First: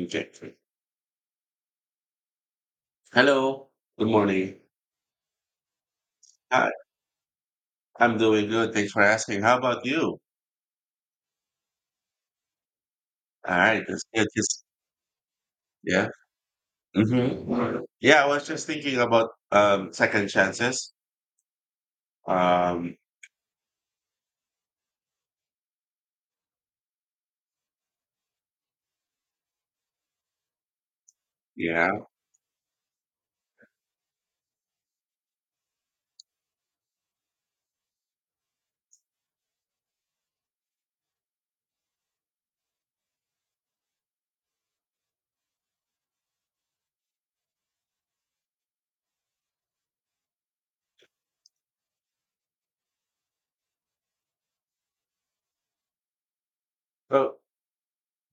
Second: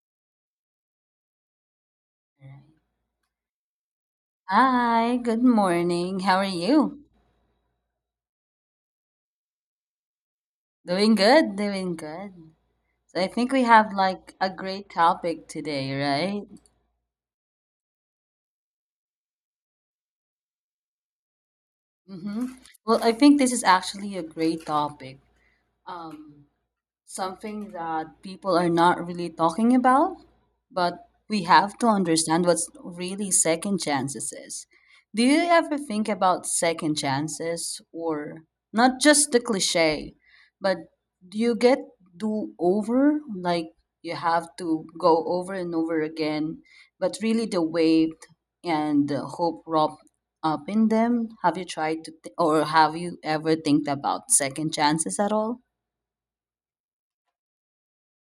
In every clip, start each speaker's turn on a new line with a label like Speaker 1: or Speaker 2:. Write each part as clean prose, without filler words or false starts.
Speaker 1: Okay. Hello. Good morning.
Speaker 2: Hi, good morning. How are
Speaker 1: Hi.
Speaker 2: you?
Speaker 1: I'm doing good. Thanks for asking. How about you?
Speaker 2: Doing good. So I think
Speaker 1: All
Speaker 2: we
Speaker 1: right.
Speaker 2: have
Speaker 1: That's good.
Speaker 2: like a
Speaker 1: Just,
Speaker 2: great topic today,
Speaker 1: yeah.
Speaker 2: right?
Speaker 1: Yeah. I was just thinking about second chances.
Speaker 2: Mm-hmm.
Speaker 1: Um.
Speaker 2: Well, I think this is actually a great topic. Um, Something that people are not really talking about, but we have to
Speaker 1: Yeah.
Speaker 2: understand what's really second chances is. Do you ever think about second chances, or not just the cliche, but do you get do over like you have to go over and over again, but really the weight and the hope wrapped up in them? Have you tried to, or have you ever think about second chances at all?
Speaker 1: Well,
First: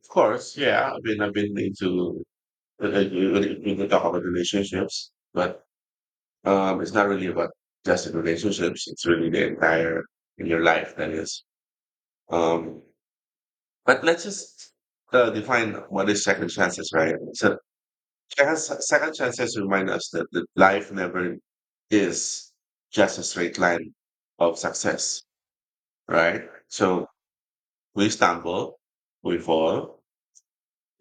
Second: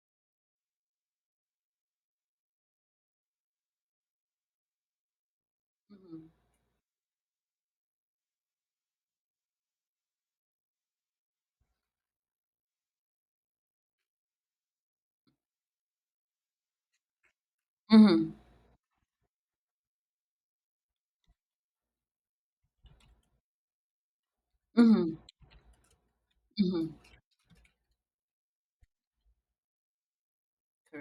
Speaker 1: of course. Yeah. I mean, I've been into we can talk about relationships, but it's not really about just in relationships. It's really the entire in your life that is. Um. But let's just define what is second chances, right? So
Speaker 2: Mm-hmm.
Speaker 1: second chances remind us that, that life never is just a straight line of
Speaker 2: Mhm,
Speaker 1: success, right?
Speaker 2: mhm,
Speaker 1: So we stumble, we fall,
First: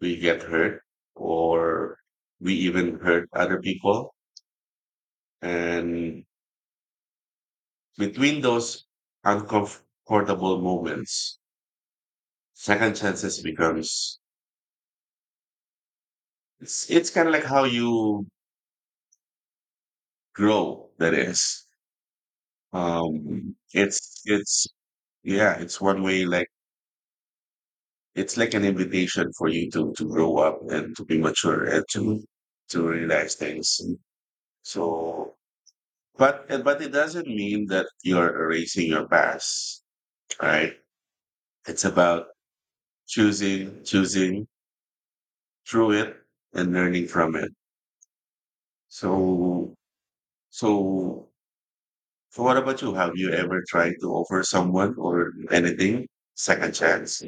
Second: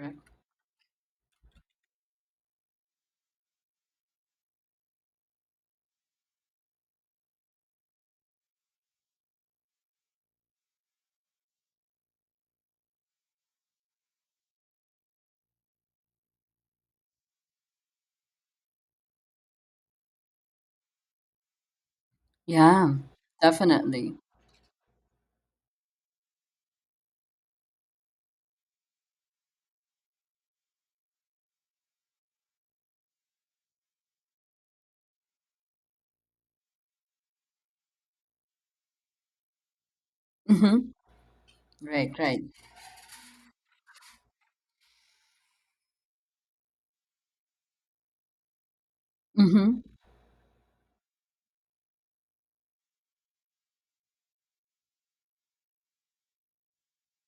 Speaker 1: we get hurt, or we even hurt other people. And between those uncomfortable moments, second chances becomes it's kind of like how you grow. That is,
Speaker 2: Yeah, definitely.
Speaker 1: it's yeah, it's one way like it's like an invitation for you to grow up and to be mature and to realize things. So, but it doesn't mean that you're erasing your past, right?
Speaker 2: Mhm.
Speaker 1: It's
Speaker 2: Right,
Speaker 1: about
Speaker 2: right.
Speaker 1: choosing through it and learning from it. So
Speaker 2: Mhm.
Speaker 1: so. So what about you? Have you ever tried to offer someone or anything second chance?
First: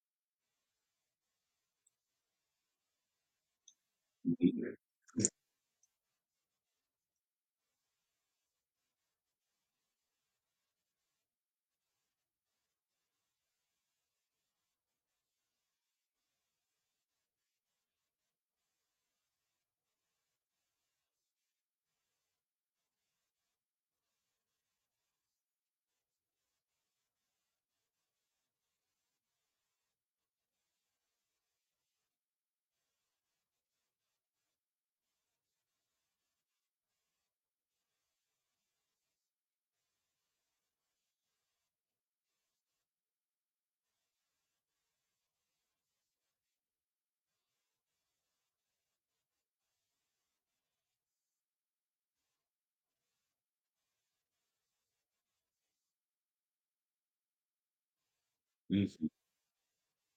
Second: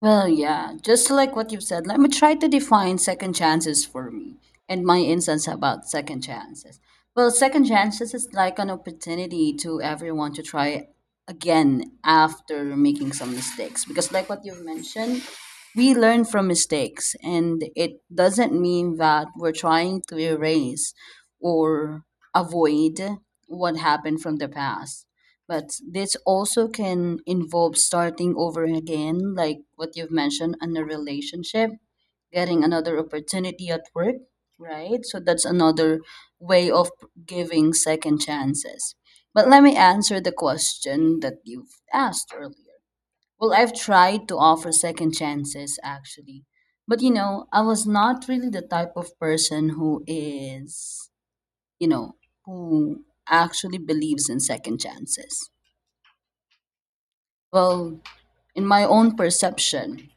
Speaker 2: Well, yeah, just like what you've said, let me try to define second chances for me and my instance about second chances. Well, second chances is like an opportunity to everyone to try again after making some mistakes. Because, like what you've mentioned, we learn from mistakes, and it doesn't mean that we're trying to erase or avoid what happened from the past, but this also can involve starting over again, like what you've mentioned, in a relationship, getting another opportunity at work, right? So that's another way of giving second chances. But let me answer the question that you've asked earlier. Well, I've tried to offer second chances actually. But I was not really the type of person who is, you know, who actually believes in second chances. Well, in my
Speaker 1: Mhm.
Speaker 2: own perception,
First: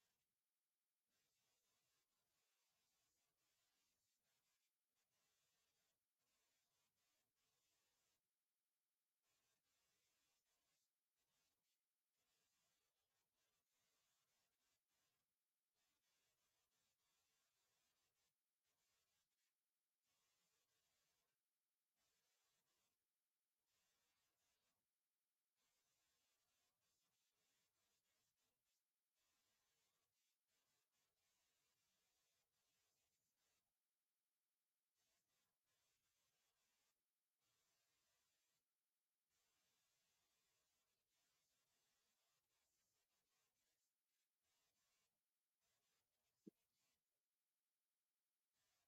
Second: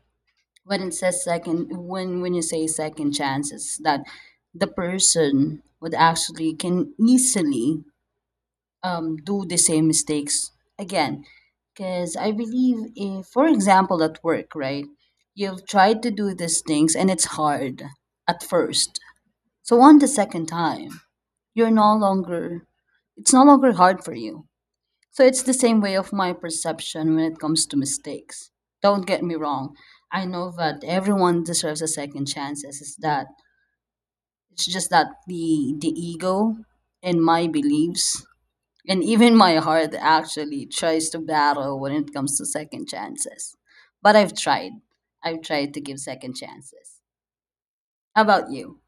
Speaker 2: when you say second chances that the person would actually can easily do the same mistakes again, because I believe if for example at work, right, you've tried to do these things and it's hard at first, so on the second time you're no longer, it's no longer hard for you. So it's the same way of my perception when it comes to mistakes. Don't get me wrong. I know that everyone deserves a second chance. It's just that the ego and my beliefs and even my heart actually tries to battle when it comes to second chances. But I've tried. I've tried to give second chances. How about you?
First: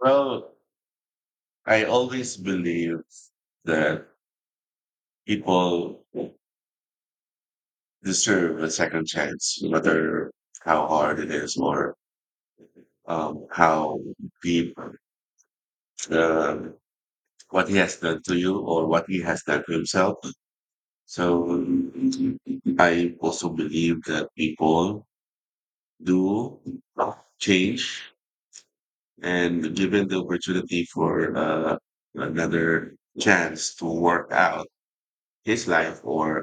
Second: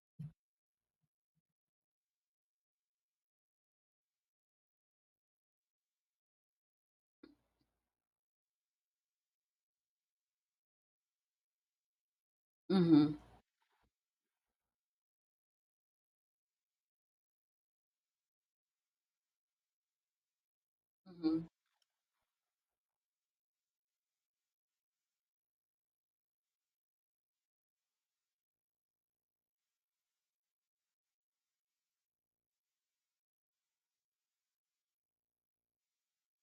Speaker 1: Well, I always believe that people deserve a second chance, no matter how hard it is or
Speaker 2: Mm-hmm.
Speaker 1: how deep the what he has done to you or what he has done to himself. So
Speaker 2: Mm-hmm.
Speaker 1: I also believe that people do change and given the opportunity for another chance to work out his life or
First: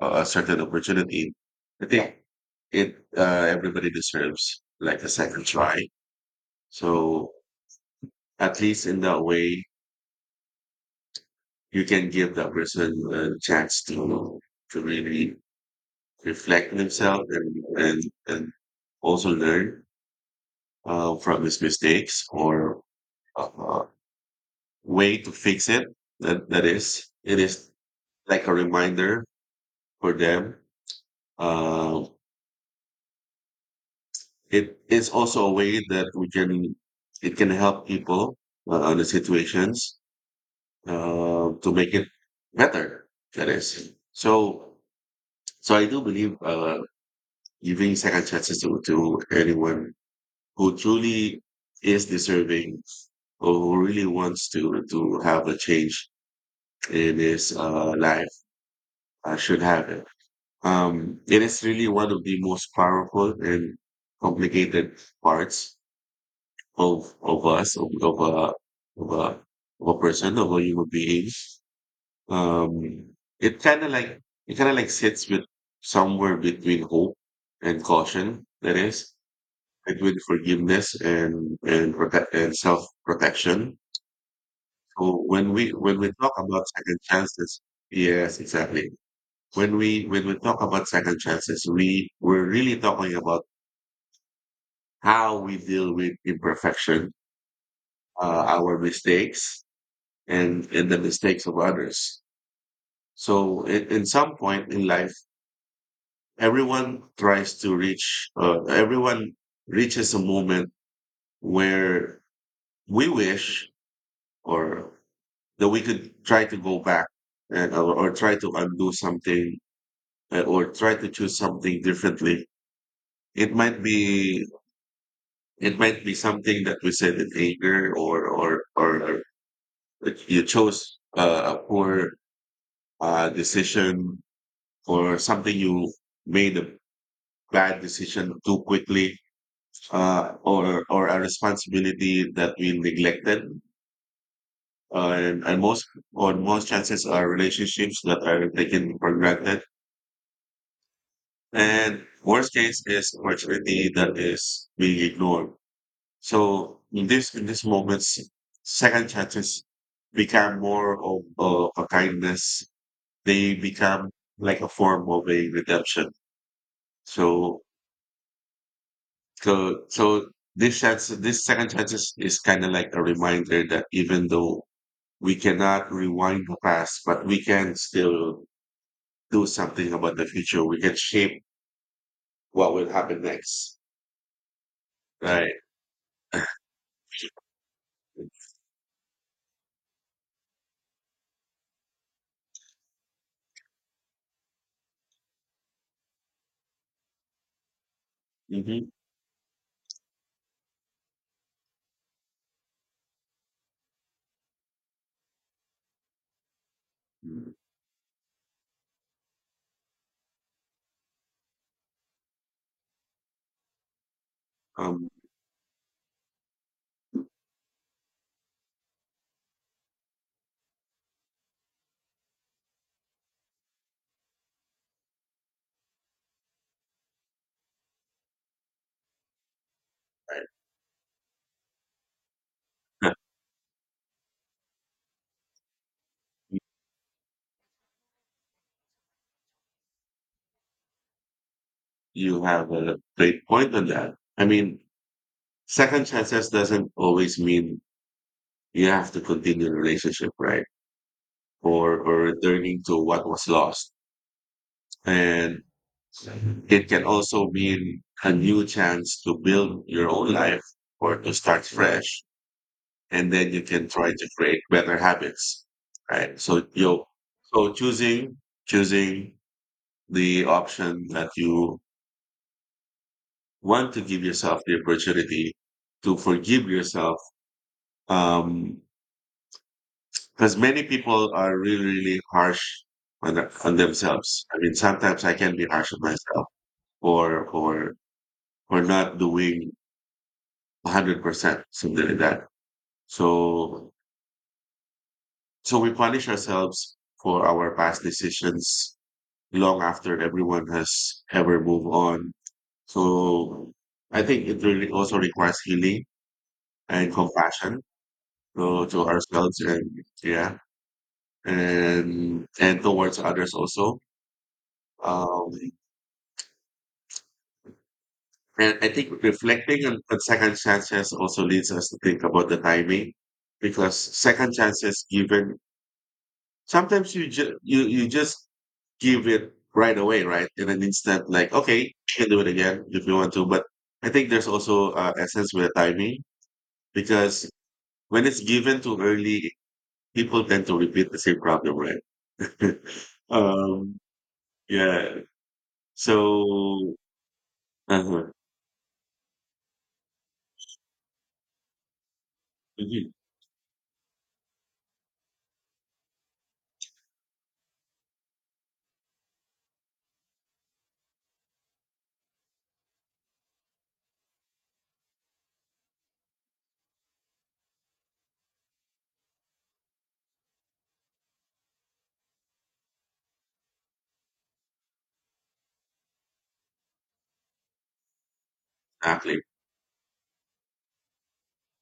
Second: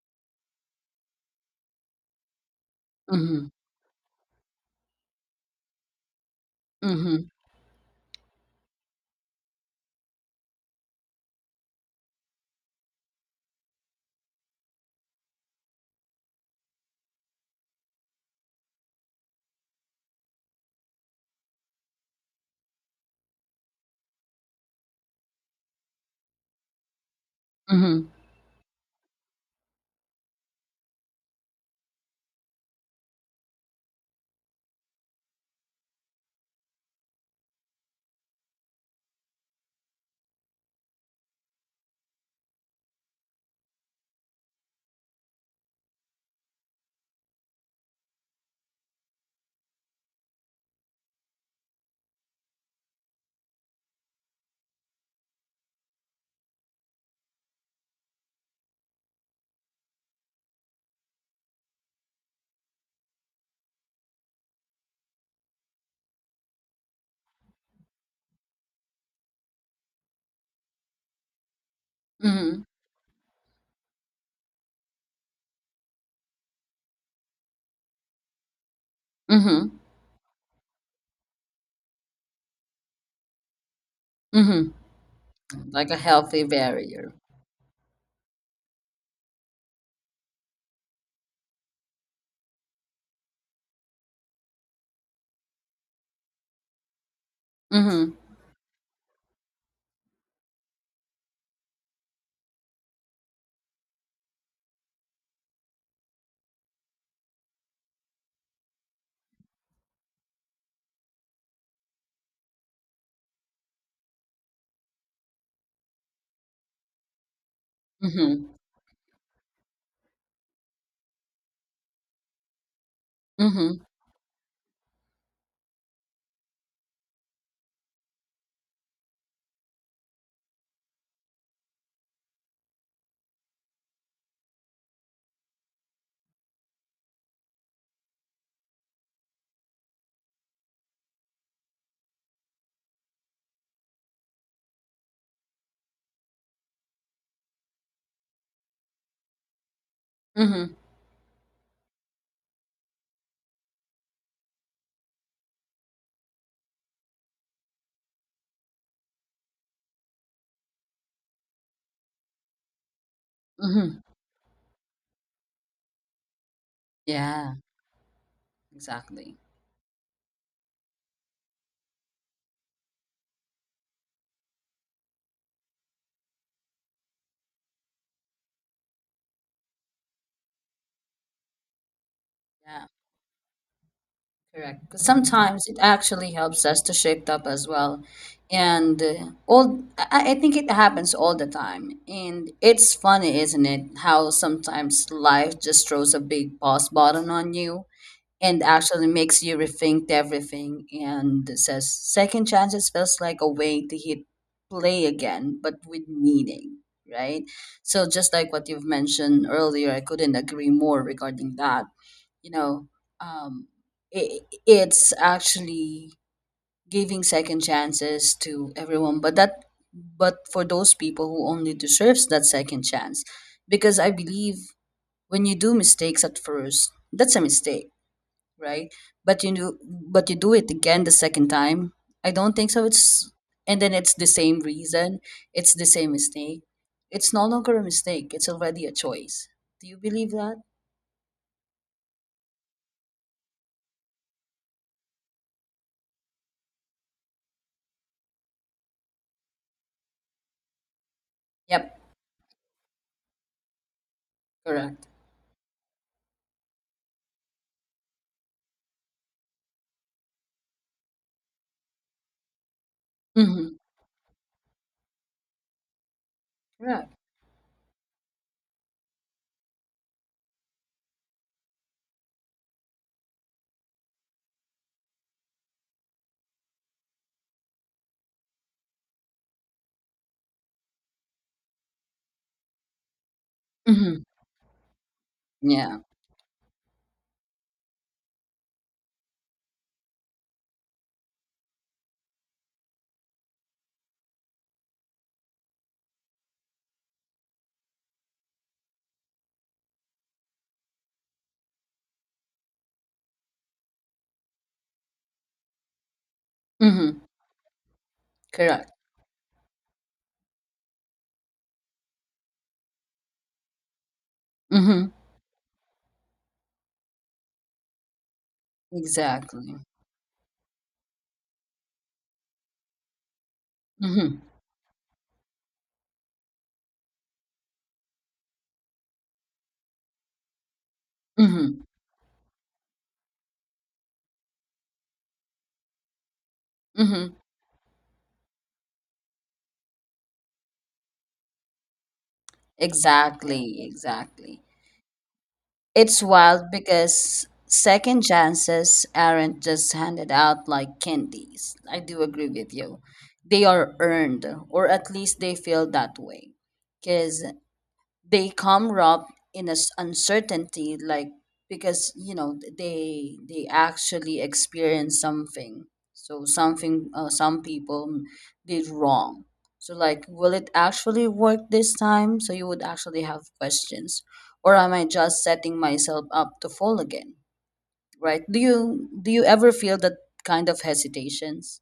Speaker 1: a certain opportunity, I think it
Speaker 2: Mm-hmm.
Speaker 1: everybody deserves like a second try.
Speaker 2: Mm-hmm.
Speaker 1: So at least in that way, you can give that person a chance to really reflect themselves and and, and also learn from his mistakes or a way to fix it. That is it is
Speaker 2: Mm-hmm.
Speaker 1: like a reminder for them. Uh, it is also a way that we can it can help people on the situations to make it better that is so so I do believe giving second chances to anyone who truly is deserving or who really wants to have a change in his life should have it it is really one of the most powerful and complicated parts of us, of a of a person, of a human being.
Speaker 2: Mm-hmm.
Speaker 1: Um, it kind of like sits with somewhere between hope and caution. That is
Speaker 2: Mm-hmm.
Speaker 1: between forgiveness and protect and self protection.
Speaker 2: Mm-hmm.
Speaker 1: So
Speaker 2: Like a
Speaker 1: when we talk
Speaker 2: healthy
Speaker 1: about second
Speaker 2: barrier.
Speaker 1: chances, yes, exactly. When we talk about second chances, we're really talking about how we deal with imperfection,
Speaker 2: Mm-hmm.
Speaker 1: our mistakes, and the mistakes of others. So in some point in life, everyone reaches a moment where we wish or that we could try to go back and, or try
Speaker 2: Mm-hmm.
Speaker 1: to undo something or try to choose something differently. It might
Speaker 2: Mhm,
Speaker 1: be, it might be something that we said in anger or that you chose a poor decision or something you made a bad decision too quickly or a responsibility that we neglected and most or most chances are relationships that are taken for granted
Speaker 2: mhm,
Speaker 1: and worst case is opportunity that is being ignored. So in this in these moments second chances become more of a kindness. They
Speaker 2: mhm.
Speaker 1: become like a form of a redemption.
Speaker 2: Yeah,
Speaker 1: so
Speaker 2: exactly.
Speaker 1: So, so this chance, this second chances is kind of like a reminder that even though we cannot rewind the past, but we can still do something about the future. We can shape what
Speaker 2: Yeah,
Speaker 1: will happen next,
Speaker 2: correct. 'Cause
Speaker 1: right?
Speaker 2: sometimes it actually helps us to shape up as well. And all I think it happens all the time. And it's funny, isn't it, how sometimes life just throws a big pause button on you and
Speaker 1: hmm
Speaker 2: actually makes you rethink everything, and it says second chances feels like a way to hit play again but with meaning, right? So just like what you've mentioned earlier, I couldn't agree more regarding that. you know um
Speaker 1: Um,
Speaker 2: it's actually giving second chances to everyone, but that, but for those people who only deserves that second chance, because I believe when you do mistakes at first, that's a mistake, right? But you do it again the second time. I don't think so.
Speaker 1: right.
Speaker 2: It's, and then it's the same reason. It's the same mistake. It's no longer a mistake. It's already a choice. Do you believe that?
Speaker 1: You have a great point on that. I mean, second chances doesn't always mean you have to continue the relationship, right?
Speaker 2: Yep.
Speaker 1: Or returning to what was lost.
Speaker 2: Correct.
Speaker 1: And it can also mean a new chance to build your own life or to start fresh. And then you
Speaker 2: Mm-hmm.
Speaker 1: can try to create better habits. Right. So you
Speaker 2: Correct.
Speaker 1: so choosing the option that you want to give yourself the opportunity to forgive yourself. Um because many people are really, really harsh on, on
Speaker 2: Mm-hmm.
Speaker 1: themselves. I mean, sometimes I can be harsh
Speaker 2: Yeah.
Speaker 1: on myself for for for not doing 100%, something like that. So, so we punish ourselves for our past decisions long after everyone has ever moved on. So, I think it really also requires healing and
Speaker 2: Mm-hmm.
Speaker 1: compassion
Speaker 2: Correct.
Speaker 1: to ourselves and yeah, and towards others also.
Speaker 2: Mm-hmm.
Speaker 1: Um, and I think
Speaker 2: Exactly.
Speaker 1: reflecting on second chances also leads us to think about the timing because
Speaker 2: Mm-hmm.
Speaker 1: second chances given sometimes you ju- you just give it right away, right? In an instant, like, okay,
Speaker 2: Mm-hmm.
Speaker 1: you can do it again if you want to. But I think there's also a sense with timing
Speaker 2: Mm-hmm.
Speaker 1: because when it's given too early, people tend to repeat the same problem, right?
Speaker 2: Exactly.
Speaker 1: um,
Speaker 2: Exactly.
Speaker 1: yeah.
Speaker 2: It's wild
Speaker 1: So,
Speaker 2: because second
Speaker 1: uh
Speaker 2: chances aren't just handed out like candies. I do agree with you. They are earned, or at least they feel that way. Because they come robbed in a s uncertainty, like because you know they actually experience something, so something, some people did wrong, so like will it actually work this time, so you would actually have questions, or am I just setting myself up to fall again, right? do you do
Speaker 1: exactly.
Speaker 2: you ever feel that kind of hesitations?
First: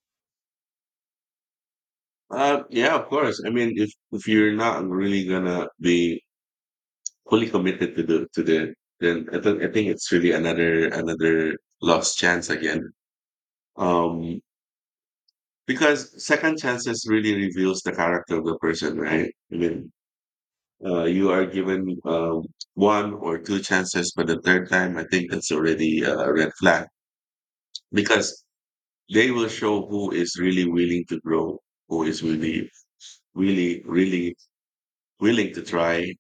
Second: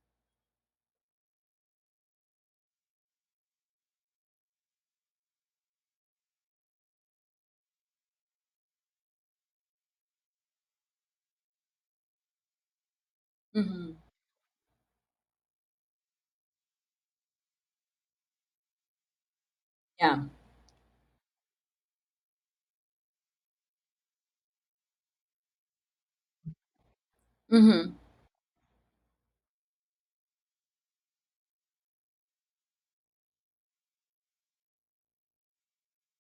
Speaker 1: Yeah, of course. I mean, if you're not really gonna be fully committed to the, then I think it's really another lost chance again.
Speaker 2: Mm-hmm.
Speaker 1: Um, Because second chances really reveals the character of the person, right? I mean,
Speaker 2: Yeah.
Speaker 1: you are given one or two chances, but the third time, I think that's already a red flag
Speaker 2: Mm-hmm.
Speaker 1: because they will show who is really willing to grow, who is really, really willing to try,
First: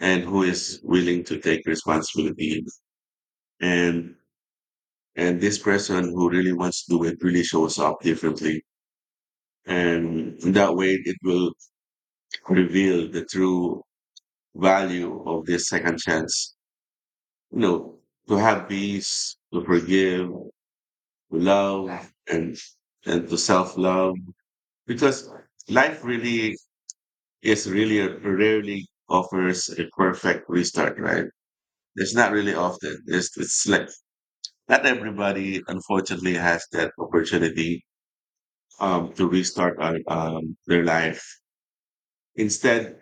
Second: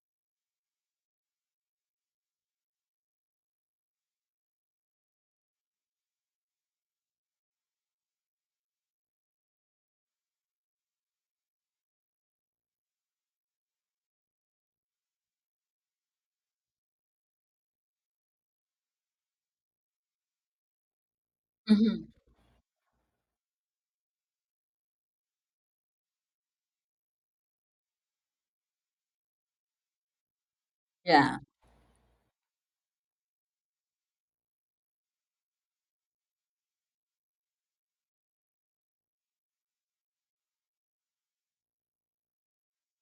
Speaker 1: and who is willing to take responsibility. And and this person who really wants to do it really shows up differently, and in that way, it will reveal the true value of this second chance. You know, to have peace, to forgive, to
Speaker 2: Mm-hmm.
Speaker 1: love, and and to self love, because life really is really rarely offers a perfect restart, right?
Speaker 2: Yeah,
Speaker 1: It's not really often. It's like not everybody, unfortunately, has that opportunity to restart their life. Instead,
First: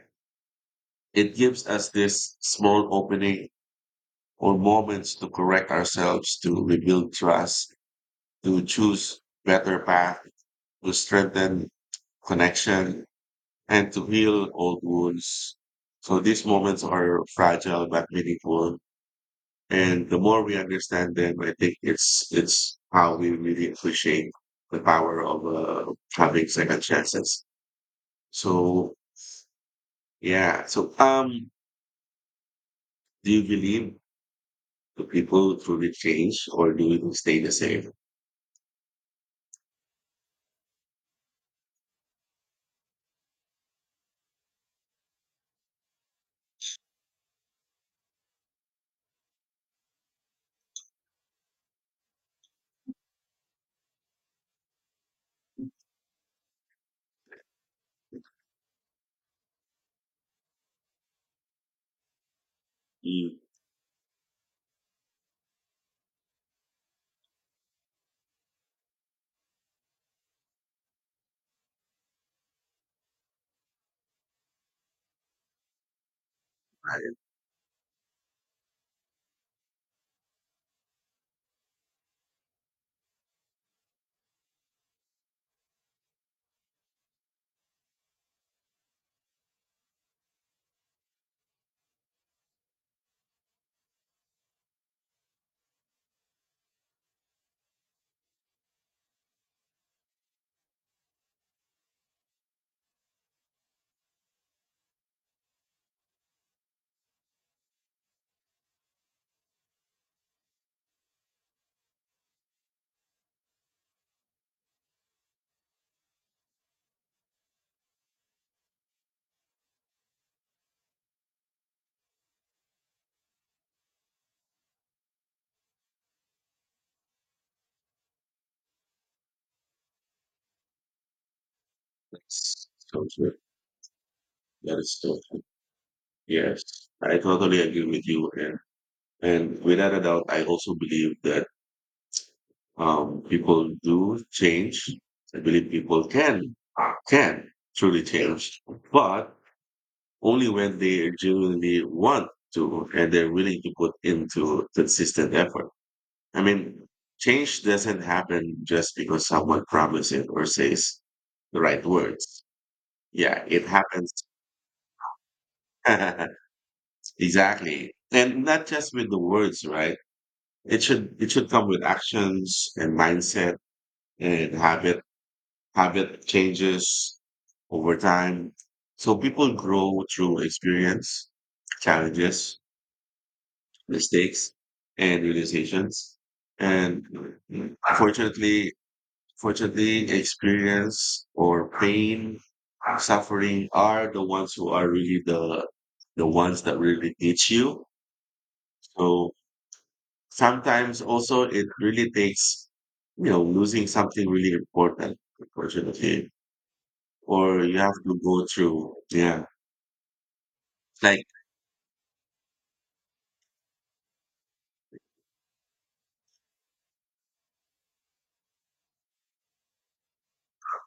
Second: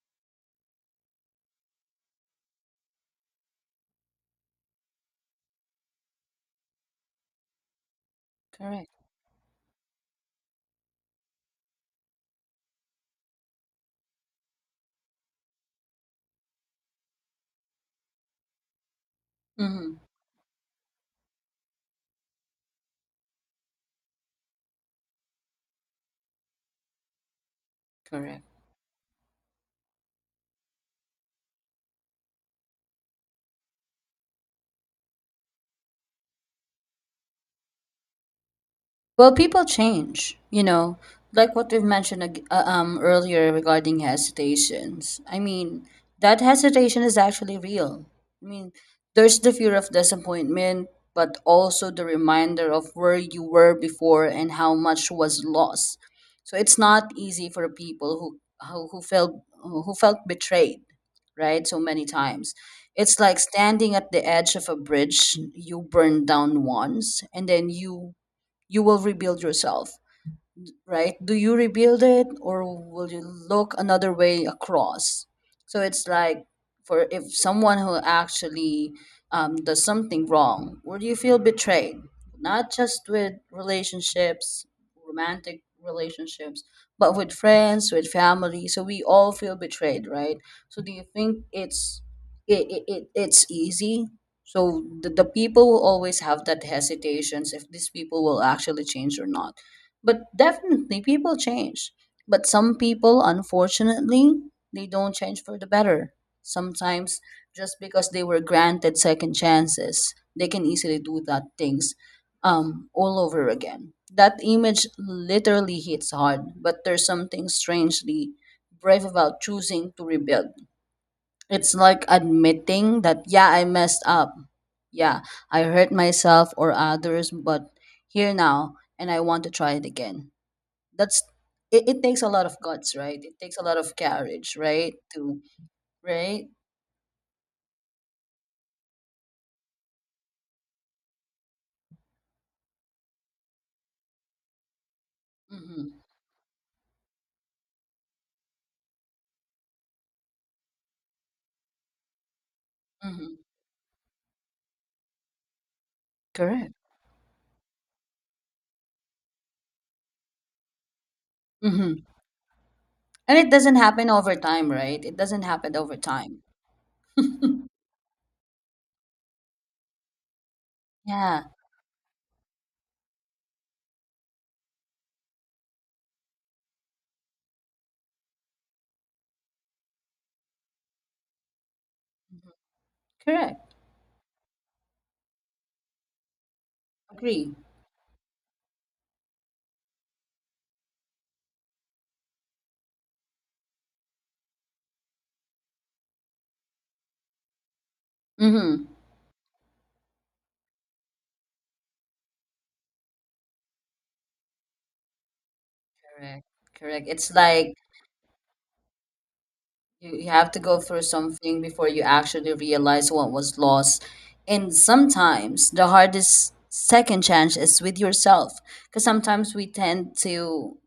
Speaker 1: it gives us this small opening or moments to correct ourselves, to rebuild trust, to
Speaker 2: correct.
Speaker 1: choose better path, to strengthen connection, and to heal old wounds. So these moments are fragile but meaningful.
Speaker 2: Mm-hmm.
Speaker 1: And the more we understand them, I think it's how we really appreciate the power of having second chances.
Speaker 2: Correct.
Speaker 1: So yeah. So do you believe the people truly change, or do we stay the same?
Speaker 2: Well, people change, you know, like what we've mentioned earlier regarding hesitations. I mean, that hesitation is actually real. I mean, there's the fear of disappointment, but also the reminder of where you were before and how much was lost. So it's not easy for people who who felt betrayed, right? So many times. It's
Speaker 1: Mm.
Speaker 2: like standing at the edge of a bridge. You burn down once, and then you will rebuild yourself, right? Do you rebuild it, or will you look another way across? So it's like for if someone who actually does something wrong, would you feel betrayed? Not just with relationships, romantic relationships, but with friends, with family. So we all feel betrayed, right? So do you think it's it it's easy? So the people will always have that hesitations if these people will actually change or not. But definitely people change. But some people, unfortunately, they don't change for the better. Sometimes just because they were granted second chances, they can easily do that things all over again. That image literally hits hard, but there's something strangely brave about choosing to rebuild. It's like admitting that, yeah, I messed up. Yeah, I hurt myself or others, but here now and I want to try it again. That's, it takes a lot of
Speaker 1: That's
Speaker 2: guts,
Speaker 1: so
Speaker 2: right?
Speaker 1: true.
Speaker 2: It takes a lot of courage,
Speaker 1: That
Speaker 2: right?
Speaker 1: is so
Speaker 2: To
Speaker 1: true.
Speaker 2: right.
Speaker 1: Yes, I totally agree with you. And without a doubt, I also believe that people do change. I believe
Speaker 2: Mm-hmm,
Speaker 1: people can uh, can truly change, but only when they genuinely want to and they're
Speaker 2: mm-hmm.
Speaker 1: willing to put into consistent effort. I
Speaker 2: Correct.
Speaker 1: mean, change doesn't happen just because someone promises it or says the right
Speaker 2: Mm-hmm.
Speaker 1: words.
Speaker 2: And
Speaker 1: Yeah,
Speaker 2: it
Speaker 1: it
Speaker 2: doesn't happen
Speaker 1: happens.
Speaker 2: over time, right? It doesn't happen over time.
Speaker 1: Exactly. And not just with the words, right? It
Speaker 2: Yeah.
Speaker 1: should come with actions and mindset and habit changes over time. So people grow through experience,
Speaker 2: Mhm.
Speaker 1: challenges,
Speaker 2: Correct.
Speaker 1: mistakes, and realizations. And
Speaker 2: Agree.
Speaker 1: fortunately, fortunately, experience or pain, suffering are the ones who are really the ones that really teach you.
Speaker 2: Mm-hmm.
Speaker 1: So sometimes also it really takes you know losing something really important unfortunately
Speaker 2: Correct. Correct. It's
Speaker 1: or
Speaker 2: like
Speaker 1: you have to go through yeah
Speaker 2: you have to go through
Speaker 1: like
Speaker 2: something before you actually realize what was lost. And sometimes the hardest second chance is with yourself, because sometimes we tend to,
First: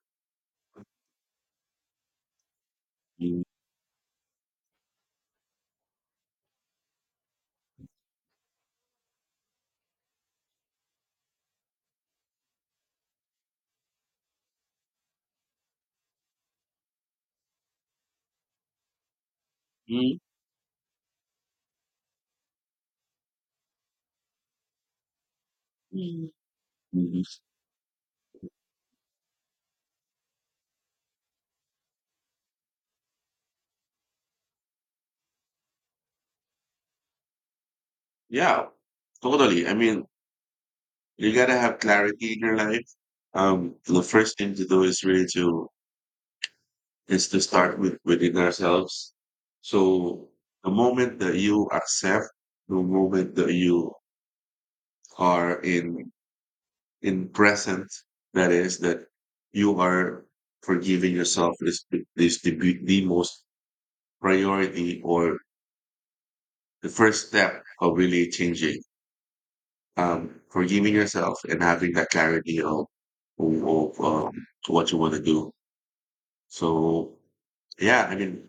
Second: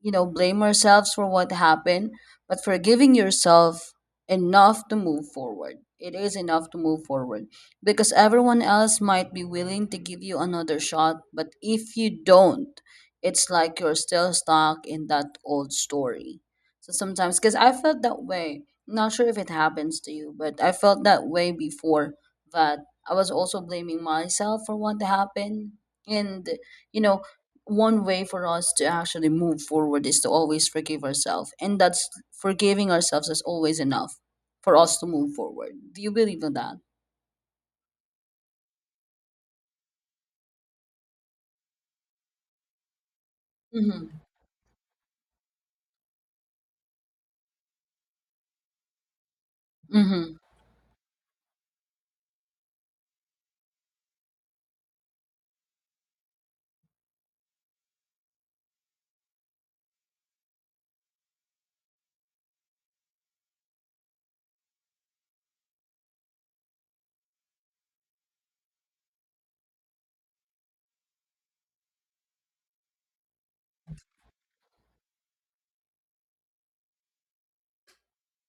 Speaker 2: you know, blame ourselves for what happened, but forgiving
Speaker 1: mm,
Speaker 2: yourself enough to move forward. It is enough to move forward, because everyone else might be willing to give you another shot, but if you don't, it's like you're still stuck in that old story. So sometimes, because I felt that way, not sure if it happens to
Speaker 1: mm,
Speaker 2: you, but I felt that way before, that I was also blaming myself for what happened.
Speaker 1: mm,
Speaker 2: And, you know,
Speaker 1: mm.
Speaker 2: one way for us to actually move forward is to always forgive ourselves, and that's forgiving ourselves is always enough for us to move forward. Do you believe in that?
Speaker 1: yeah totally I mean you gotta have clarity in your life the
Speaker 2: Mm-hmm.
Speaker 1: first thing to do is really to is to start with within ourselves so
Speaker 2: Mm-hmm.
Speaker 1: the moment that you accept the moment that you are in present that is that you are forgiving yourself is the most priority or the first step of really changing forgiving yourself and having that clarity of of um what you want to do so yeah I mean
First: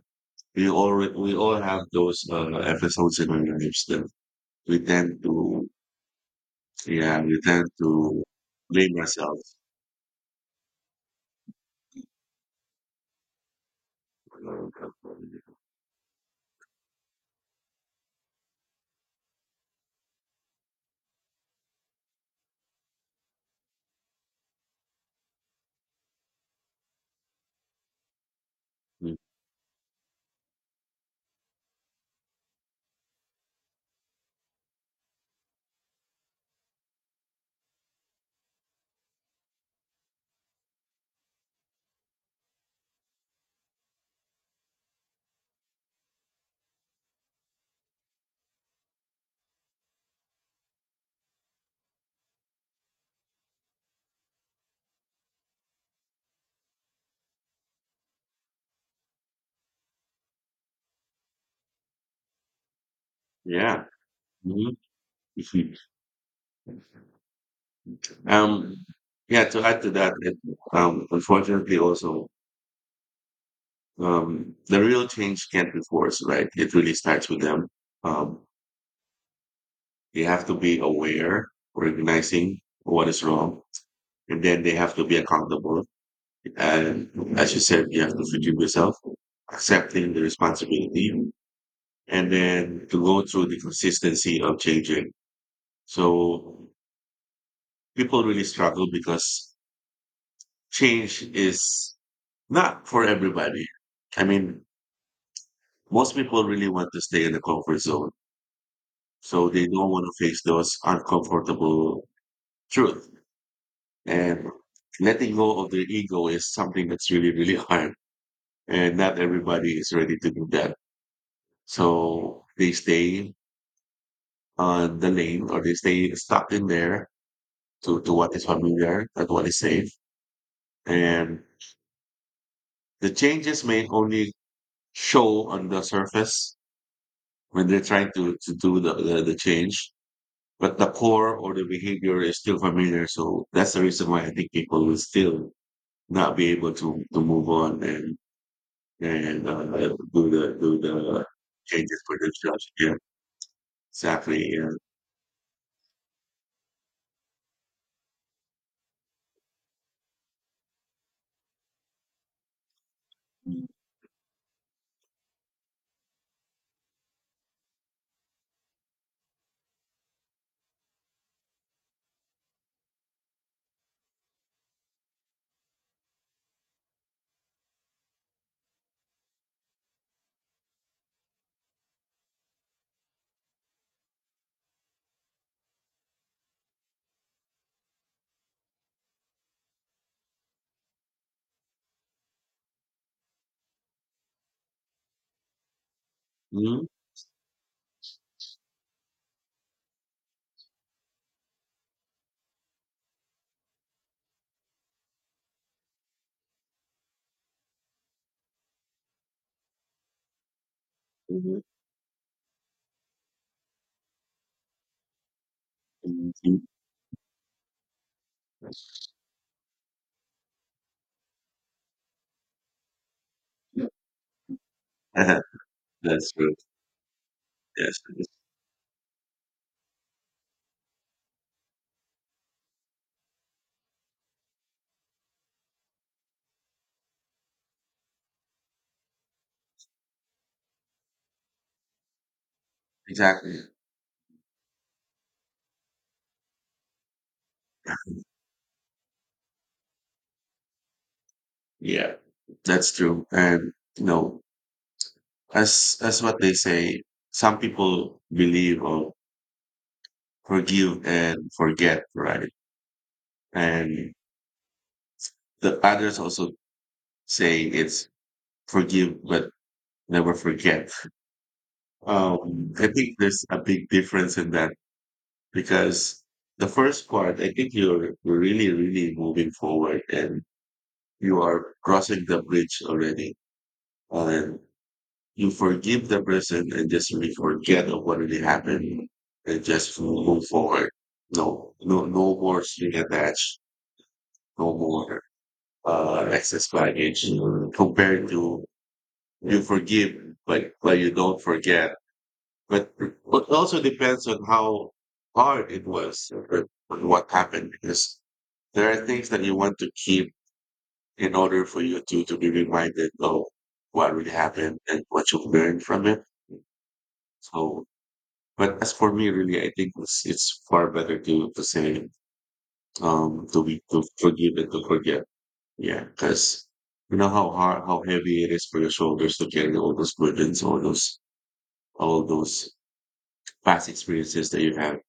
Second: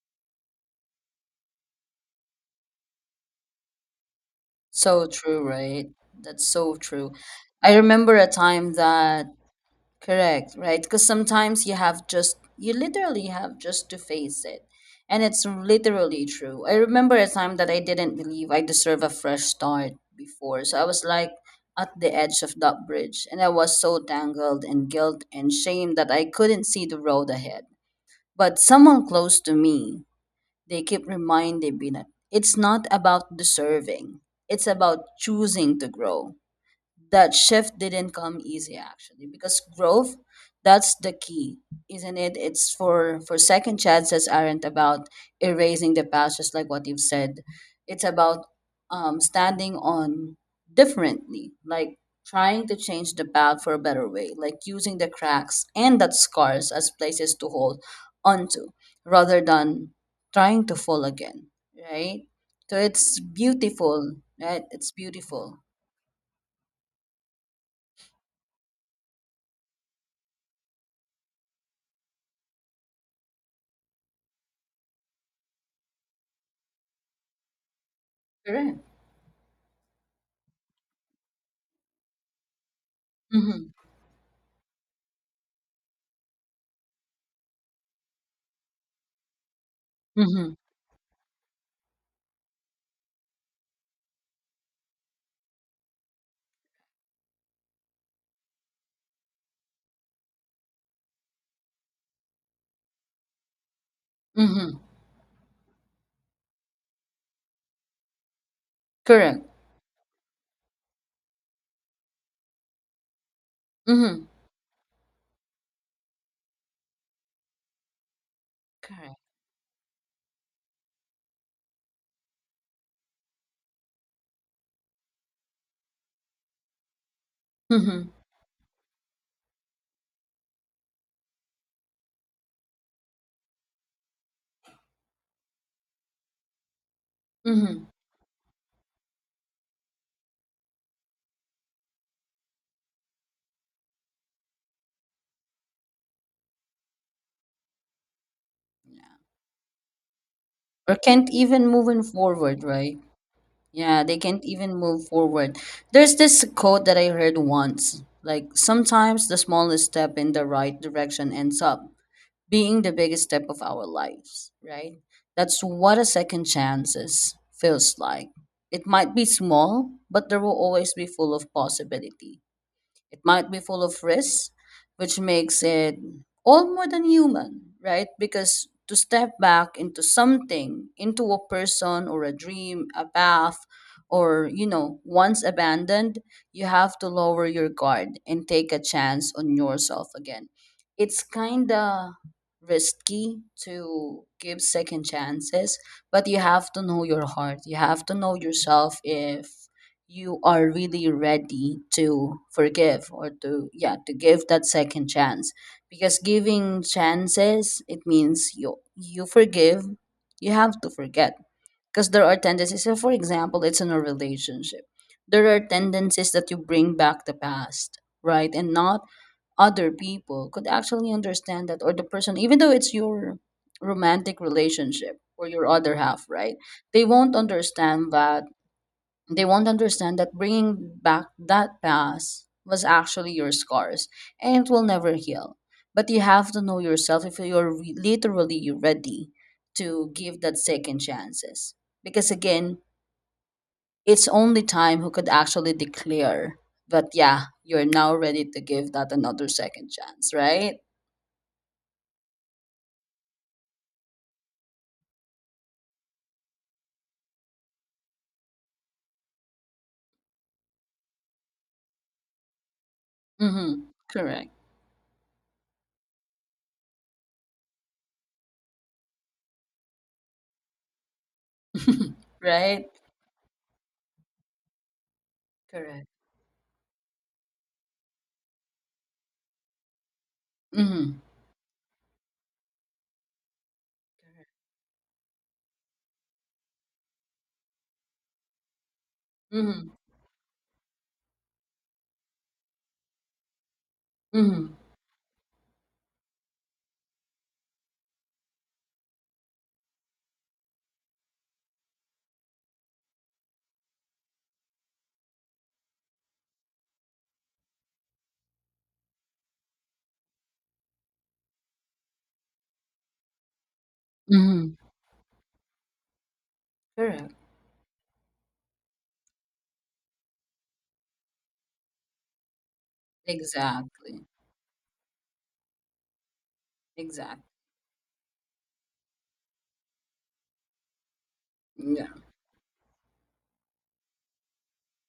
Speaker 1: we all have those episodes in our lives that we
Speaker 2: So
Speaker 1: tend
Speaker 2: true,
Speaker 1: to
Speaker 2: right? That's so true.
Speaker 1: yeah we tend
Speaker 2: I remember
Speaker 1: to
Speaker 2: a time
Speaker 1: blame
Speaker 2: that
Speaker 1: ourselves
Speaker 2: correct, right? Because sometimes you have just, you literally have just to face it. And it's literally true. I remember a time that I didn't believe I deserve a fresh start before. So I was like at the edge of that bridge. And I was so tangled in guilt and shame that I couldn't see the road ahead. But someone close to me, they keep reminding me that it's not about deserving, it's about choosing to grow. That shift didn't come easy actually, because growth, that's the key, isn't it? It's for second chances aren't about erasing the past, just like what you've said. It's about, standing on differently, like trying to change the path for a better way, like using the cracks and that scars as places to hold onto rather than trying to fall again, right? So it's
Speaker 1: yeah.
Speaker 2: beautiful, right?
Speaker 1: Mhm.
Speaker 2: It's beautiful.
Speaker 1: Um, yeah, to add to that, unfortunately, also, the real change can't be forced, right? It really starts with them. Um,
Speaker 2: Correct.
Speaker 1: they have to be aware, recognizing what is wrong,
Speaker 2: Mhm.
Speaker 1: and then they have to be accountable. And as you said, you have to forgive yourself, accepting the
Speaker 2: Mhm,
Speaker 1: responsibility, and then to go through the consistency of changing. So people really struggle because change is not for everybody. I mean,
Speaker 2: mhm.
Speaker 1: most people really want to stay in the comfort zone,
Speaker 2: Correct.
Speaker 1: so they don't want to face those uncomfortable truth.
Speaker 2: Mhm.
Speaker 1: And letting go of their ego is something that's really, really hard. And
Speaker 2: Correct.
Speaker 1: not everybody is ready to do that. So they stay on the lane or they stay stuck in there
Speaker 2: Mhm,
Speaker 1: to what is familiar and what is safe. And the changes may only show on the surface when they're
Speaker 2: mhm.
Speaker 1: trying to do the change but the core or the behavior is still familiar. So that's the reason why I think people will still not be able to move on and
Speaker 2: Yeah.
Speaker 1: and uh, do
Speaker 2: Or
Speaker 1: the
Speaker 2: can't even moving
Speaker 1: changes for
Speaker 2: forward,
Speaker 1: themselves. Yeah,
Speaker 2: right? Yeah, they
Speaker 1: exactly.
Speaker 2: can't
Speaker 1: Yeah.
Speaker 2: even move forward. There's this quote that I heard once. Like sometimes the smallest step in the right direction ends up being the biggest step of our lives, right? That's what a second chances feels like. It might be small, but there will always be full of possibilities. It might be full of risks, which makes it all more than human, right? Because to step back into something, into a person or a dream, a path, or, you know, once abandoned, you have to lower your guard and take a chance on yourself again. It's kind of risky to give second chances, but you have to
Speaker 1: Mhm,
Speaker 2: know your heart. You have to know yourself if you are really ready to forgive or to, yeah, to give that second chance, because giving chances it means you forgive, you have to forget,
Speaker 1: mhm,
Speaker 2: because there are tendencies. So for example it's in a relationship, there are tendencies that you
Speaker 1: mhm.
Speaker 2: bring back the past, right, and not other people could actually understand that, or the person, even though it's your romantic relationship
Speaker 1: Uh-huh.
Speaker 2: or your other half,
Speaker 1: that's true.
Speaker 2: right, they won't
Speaker 1: Yes,
Speaker 2: understand
Speaker 1: yes,
Speaker 2: that, they won't understand that bringing back that past was actually your scars and it will never heal. But you have to know yourself if you're literally ready to give that second chances. Because again,
Speaker 1: exactly.
Speaker 2: it's only time who could actually declare that, yeah, you're now ready to give that another second chance, right?
Speaker 1: Yeah, that's true. And you know, as what they say, some people believe or forgive and forget, right?
Speaker 2: Mm-hmm.
Speaker 1: And
Speaker 2: Correct.
Speaker 1: the others also saying it's forgive but never forget.
Speaker 2: Right?
Speaker 1: I think there's a big difference in that
Speaker 2: Correct.
Speaker 1: because the first part, I think you're really, really moving forward and
Speaker 2: Mm-hmm.
Speaker 1: you are crossing the bridge already. And you forgive the person and just really forget of what really happened and
Speaker 2: Mm-hmm.
Speaker 1: just move forward. No, no, no more string attached,
Speaker 2: Mm-hmm.
Speaker 1: no more excess baggage compared to you forgive, but you don't forget. But it also depends on how hard it was or on what happened because there are things that you want to keep in order for you to be reminded of what really happened
Speaker 2: Mm-hmm.
Speaker 1: and what you've learned from it.
Speaker 2: Correct.
Speaker 1: So, but as for me, really, I think it's far better to say to be to
Speaker 2: Exactly.
Speaker 1: forgive and to forget. Yeah, because you know
Speaker 2: Exactly.
Speaker 1: how hard, how heavy it is for your shoulders to carry all those burdens, all those
Speaker 2: Yeah.
Speaker 1: all those past experiences that you have.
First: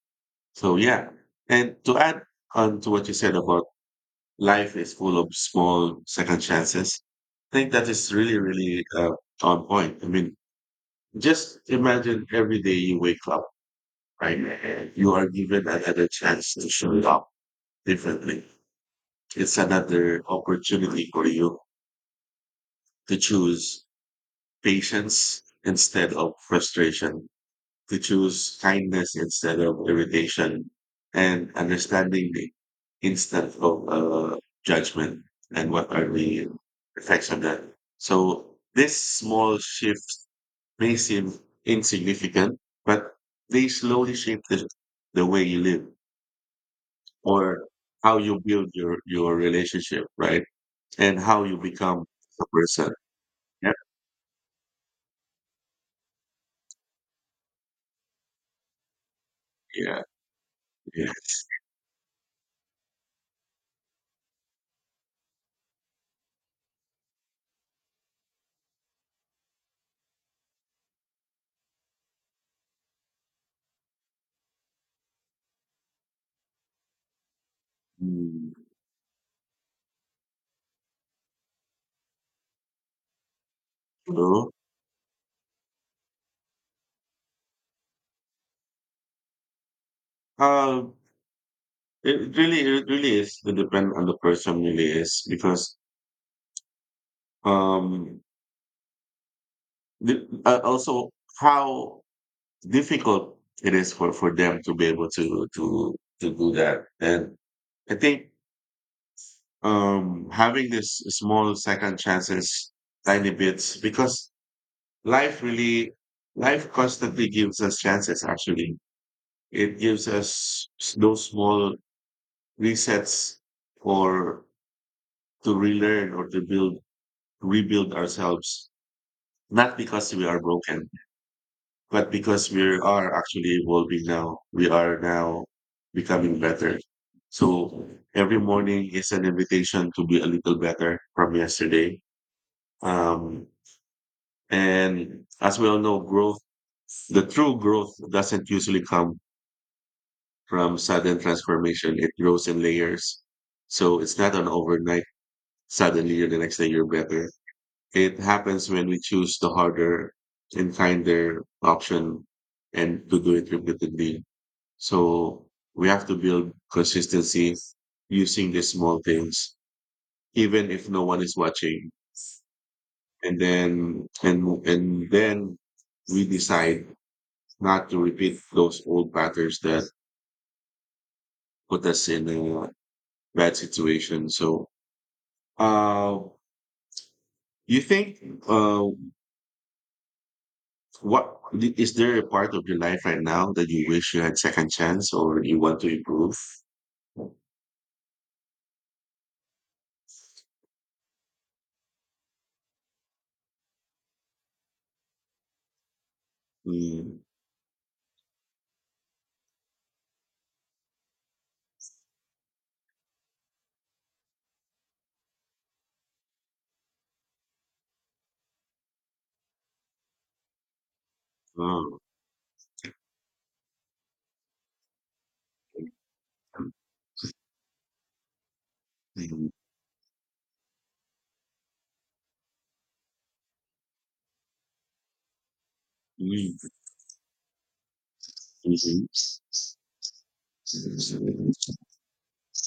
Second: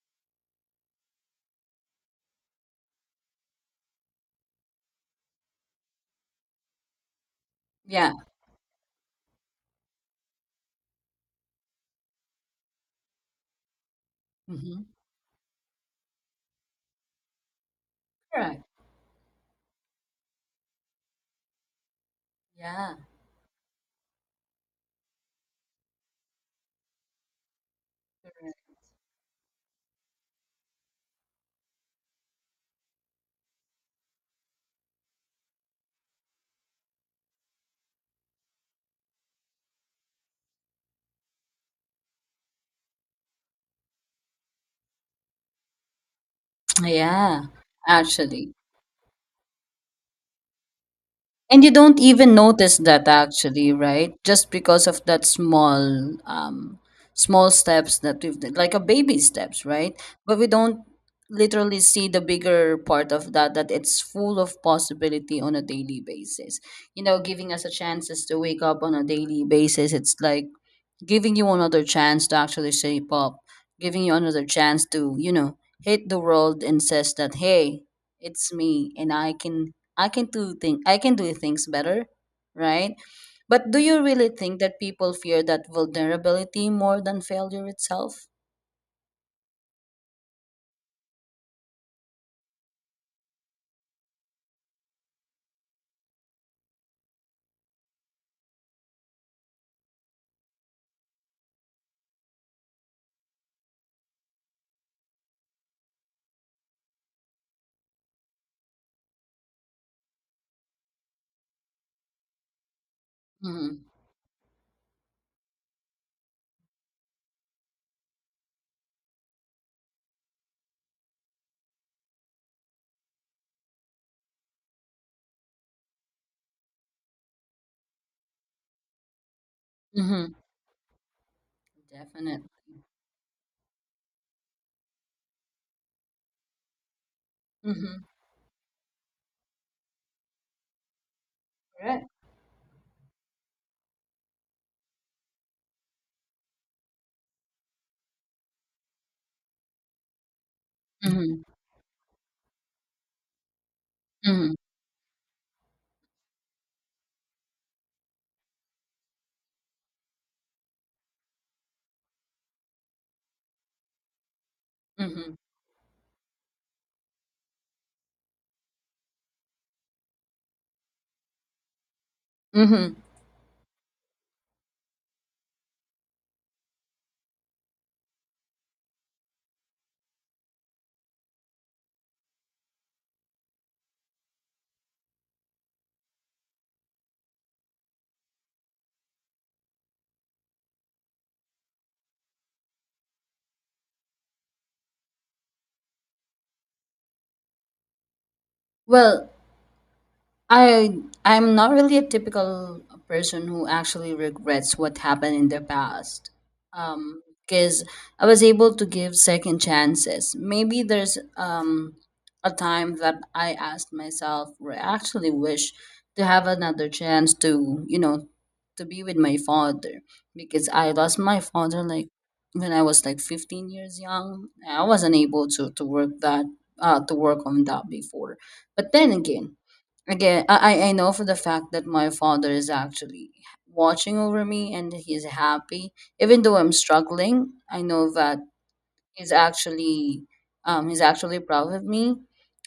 Speaker 1: So yeah, and to add on to what you said about life is full of small second chances, I think that
Speaker 2: Yeah.
Speaker 1: is really, really on point. I mean, just imagine every day you wake up, right?
Speaker 2: Mhm.
Speaker 1: You are given another chance to show up differently.
Speaker 2: Correct.
Speaker 1: It's another opportunity for you
Speaker 2: Yeah.
Speaker 1: to choose patience instead of frustration, to
Speaker 2: Correct.
Speaker 1: choose kindness instead of irritation, and understanding instead of judgment, and what are the effects of that. So this small shift may seem insignificant, but they slowly shape the way you live
Speaker 2: Yeah.
Speaker 1: or how you
Speaker 2: Actually,
Speaker 1: build your relationship, right? And how you
Speaker 2: and you don't
Speaker 1: become
Speaker 2: even
Speaker 1: a
Speaker 2: notice
Speaker 1: person.
Speaker 2: that
Speaker 1: Yeah,
Speaker 2: actually, right? Just because of that small, small steps that we've done, like a baby steps, right?
Speaker 1: yeah,
Speaker 2: But we don't
Speaker 1: yeah.
Speaker 2: literally see the bigger part of that, that it's full of possibility on a daily basis. You know, giving us a chances to wake up on a daily basis. It's like giving you another chance to actually shape up, giving you another chance to, you know, hit the world and says that, hey, it's
Speaker 1: Mm.
Speaker 2: me and I can do thing I can do things better, right? But do you really
Speaker 1: True.
Speaker 2: think that people fear that vulnerability more than failure itself?
Speaker 1: Uh, it really is. It depend on the person, really is because um, also how difficult it is for them to be able to do that. And I think having this small second chances, tiny bits,
Speaker 2: Mm-hmm.
Speaker 1: because life really, life constantly gives us chances. Actually, it gives us those small resets or to relearn or to build rebuild ourselves, not because we
Speaker 2: Mm-hmm.
Speaker 1: are broken, but
Speaker 2: Definitely.
Speaker 1: because we are actually evolving now. We are now becoming better. So
Speaker 2: Mm-hmm.
Speaker 1: every morning is an invitation to be a little better from yesterday.
Speaker 2: Correct.
Speaker 1: Um, and as we all know, the true growth doesn't usually come from sudden
Speaker 2: Mm-hmm.
Speaker 1: transformation. It grows in layers. So it's not an
Speaker 2: Mm-hmm.
Speaker 1: overnight, suddenly you're, the next day you're better. It happens when we choose the harder and kinder option and to do it repeatedly.
Speaker 2: Mm-hmm.
Speaker 1: So we have to build consistency using the small things, even if no one is watching.
Speaker 2: Mm-hmm.
Speaker 1: And then we decide not to repeat those old patterns that put us in a bad situation. So uh you think uh What is there a part of your life right now that you wish you had second chance or you want to improve?
Speaker 2: Well, I I'm not really a typical person who actually regrets what happened in the past.
Speaker 1: Mm.
Speaker 2: Because I was able to give second chances. Maybe there's a time that I asked myself, where I actually wish to have another chance to, you know, to be with my father because I lost my father
Speaker 1: Oh.
Speaker 2: like when I was like 15 years young. I wasn't able to work that to work on that before. But then
Speaker 1: Mm.
Speaker 2: again, I know for the fact that my father is actually watching over me and he's happy even though
Speaker 1: Mm.
Speaker 2: I'm struggling. I know that
Speaker 1: Mhm.
Speaker 2: he's actually he's actually proud of me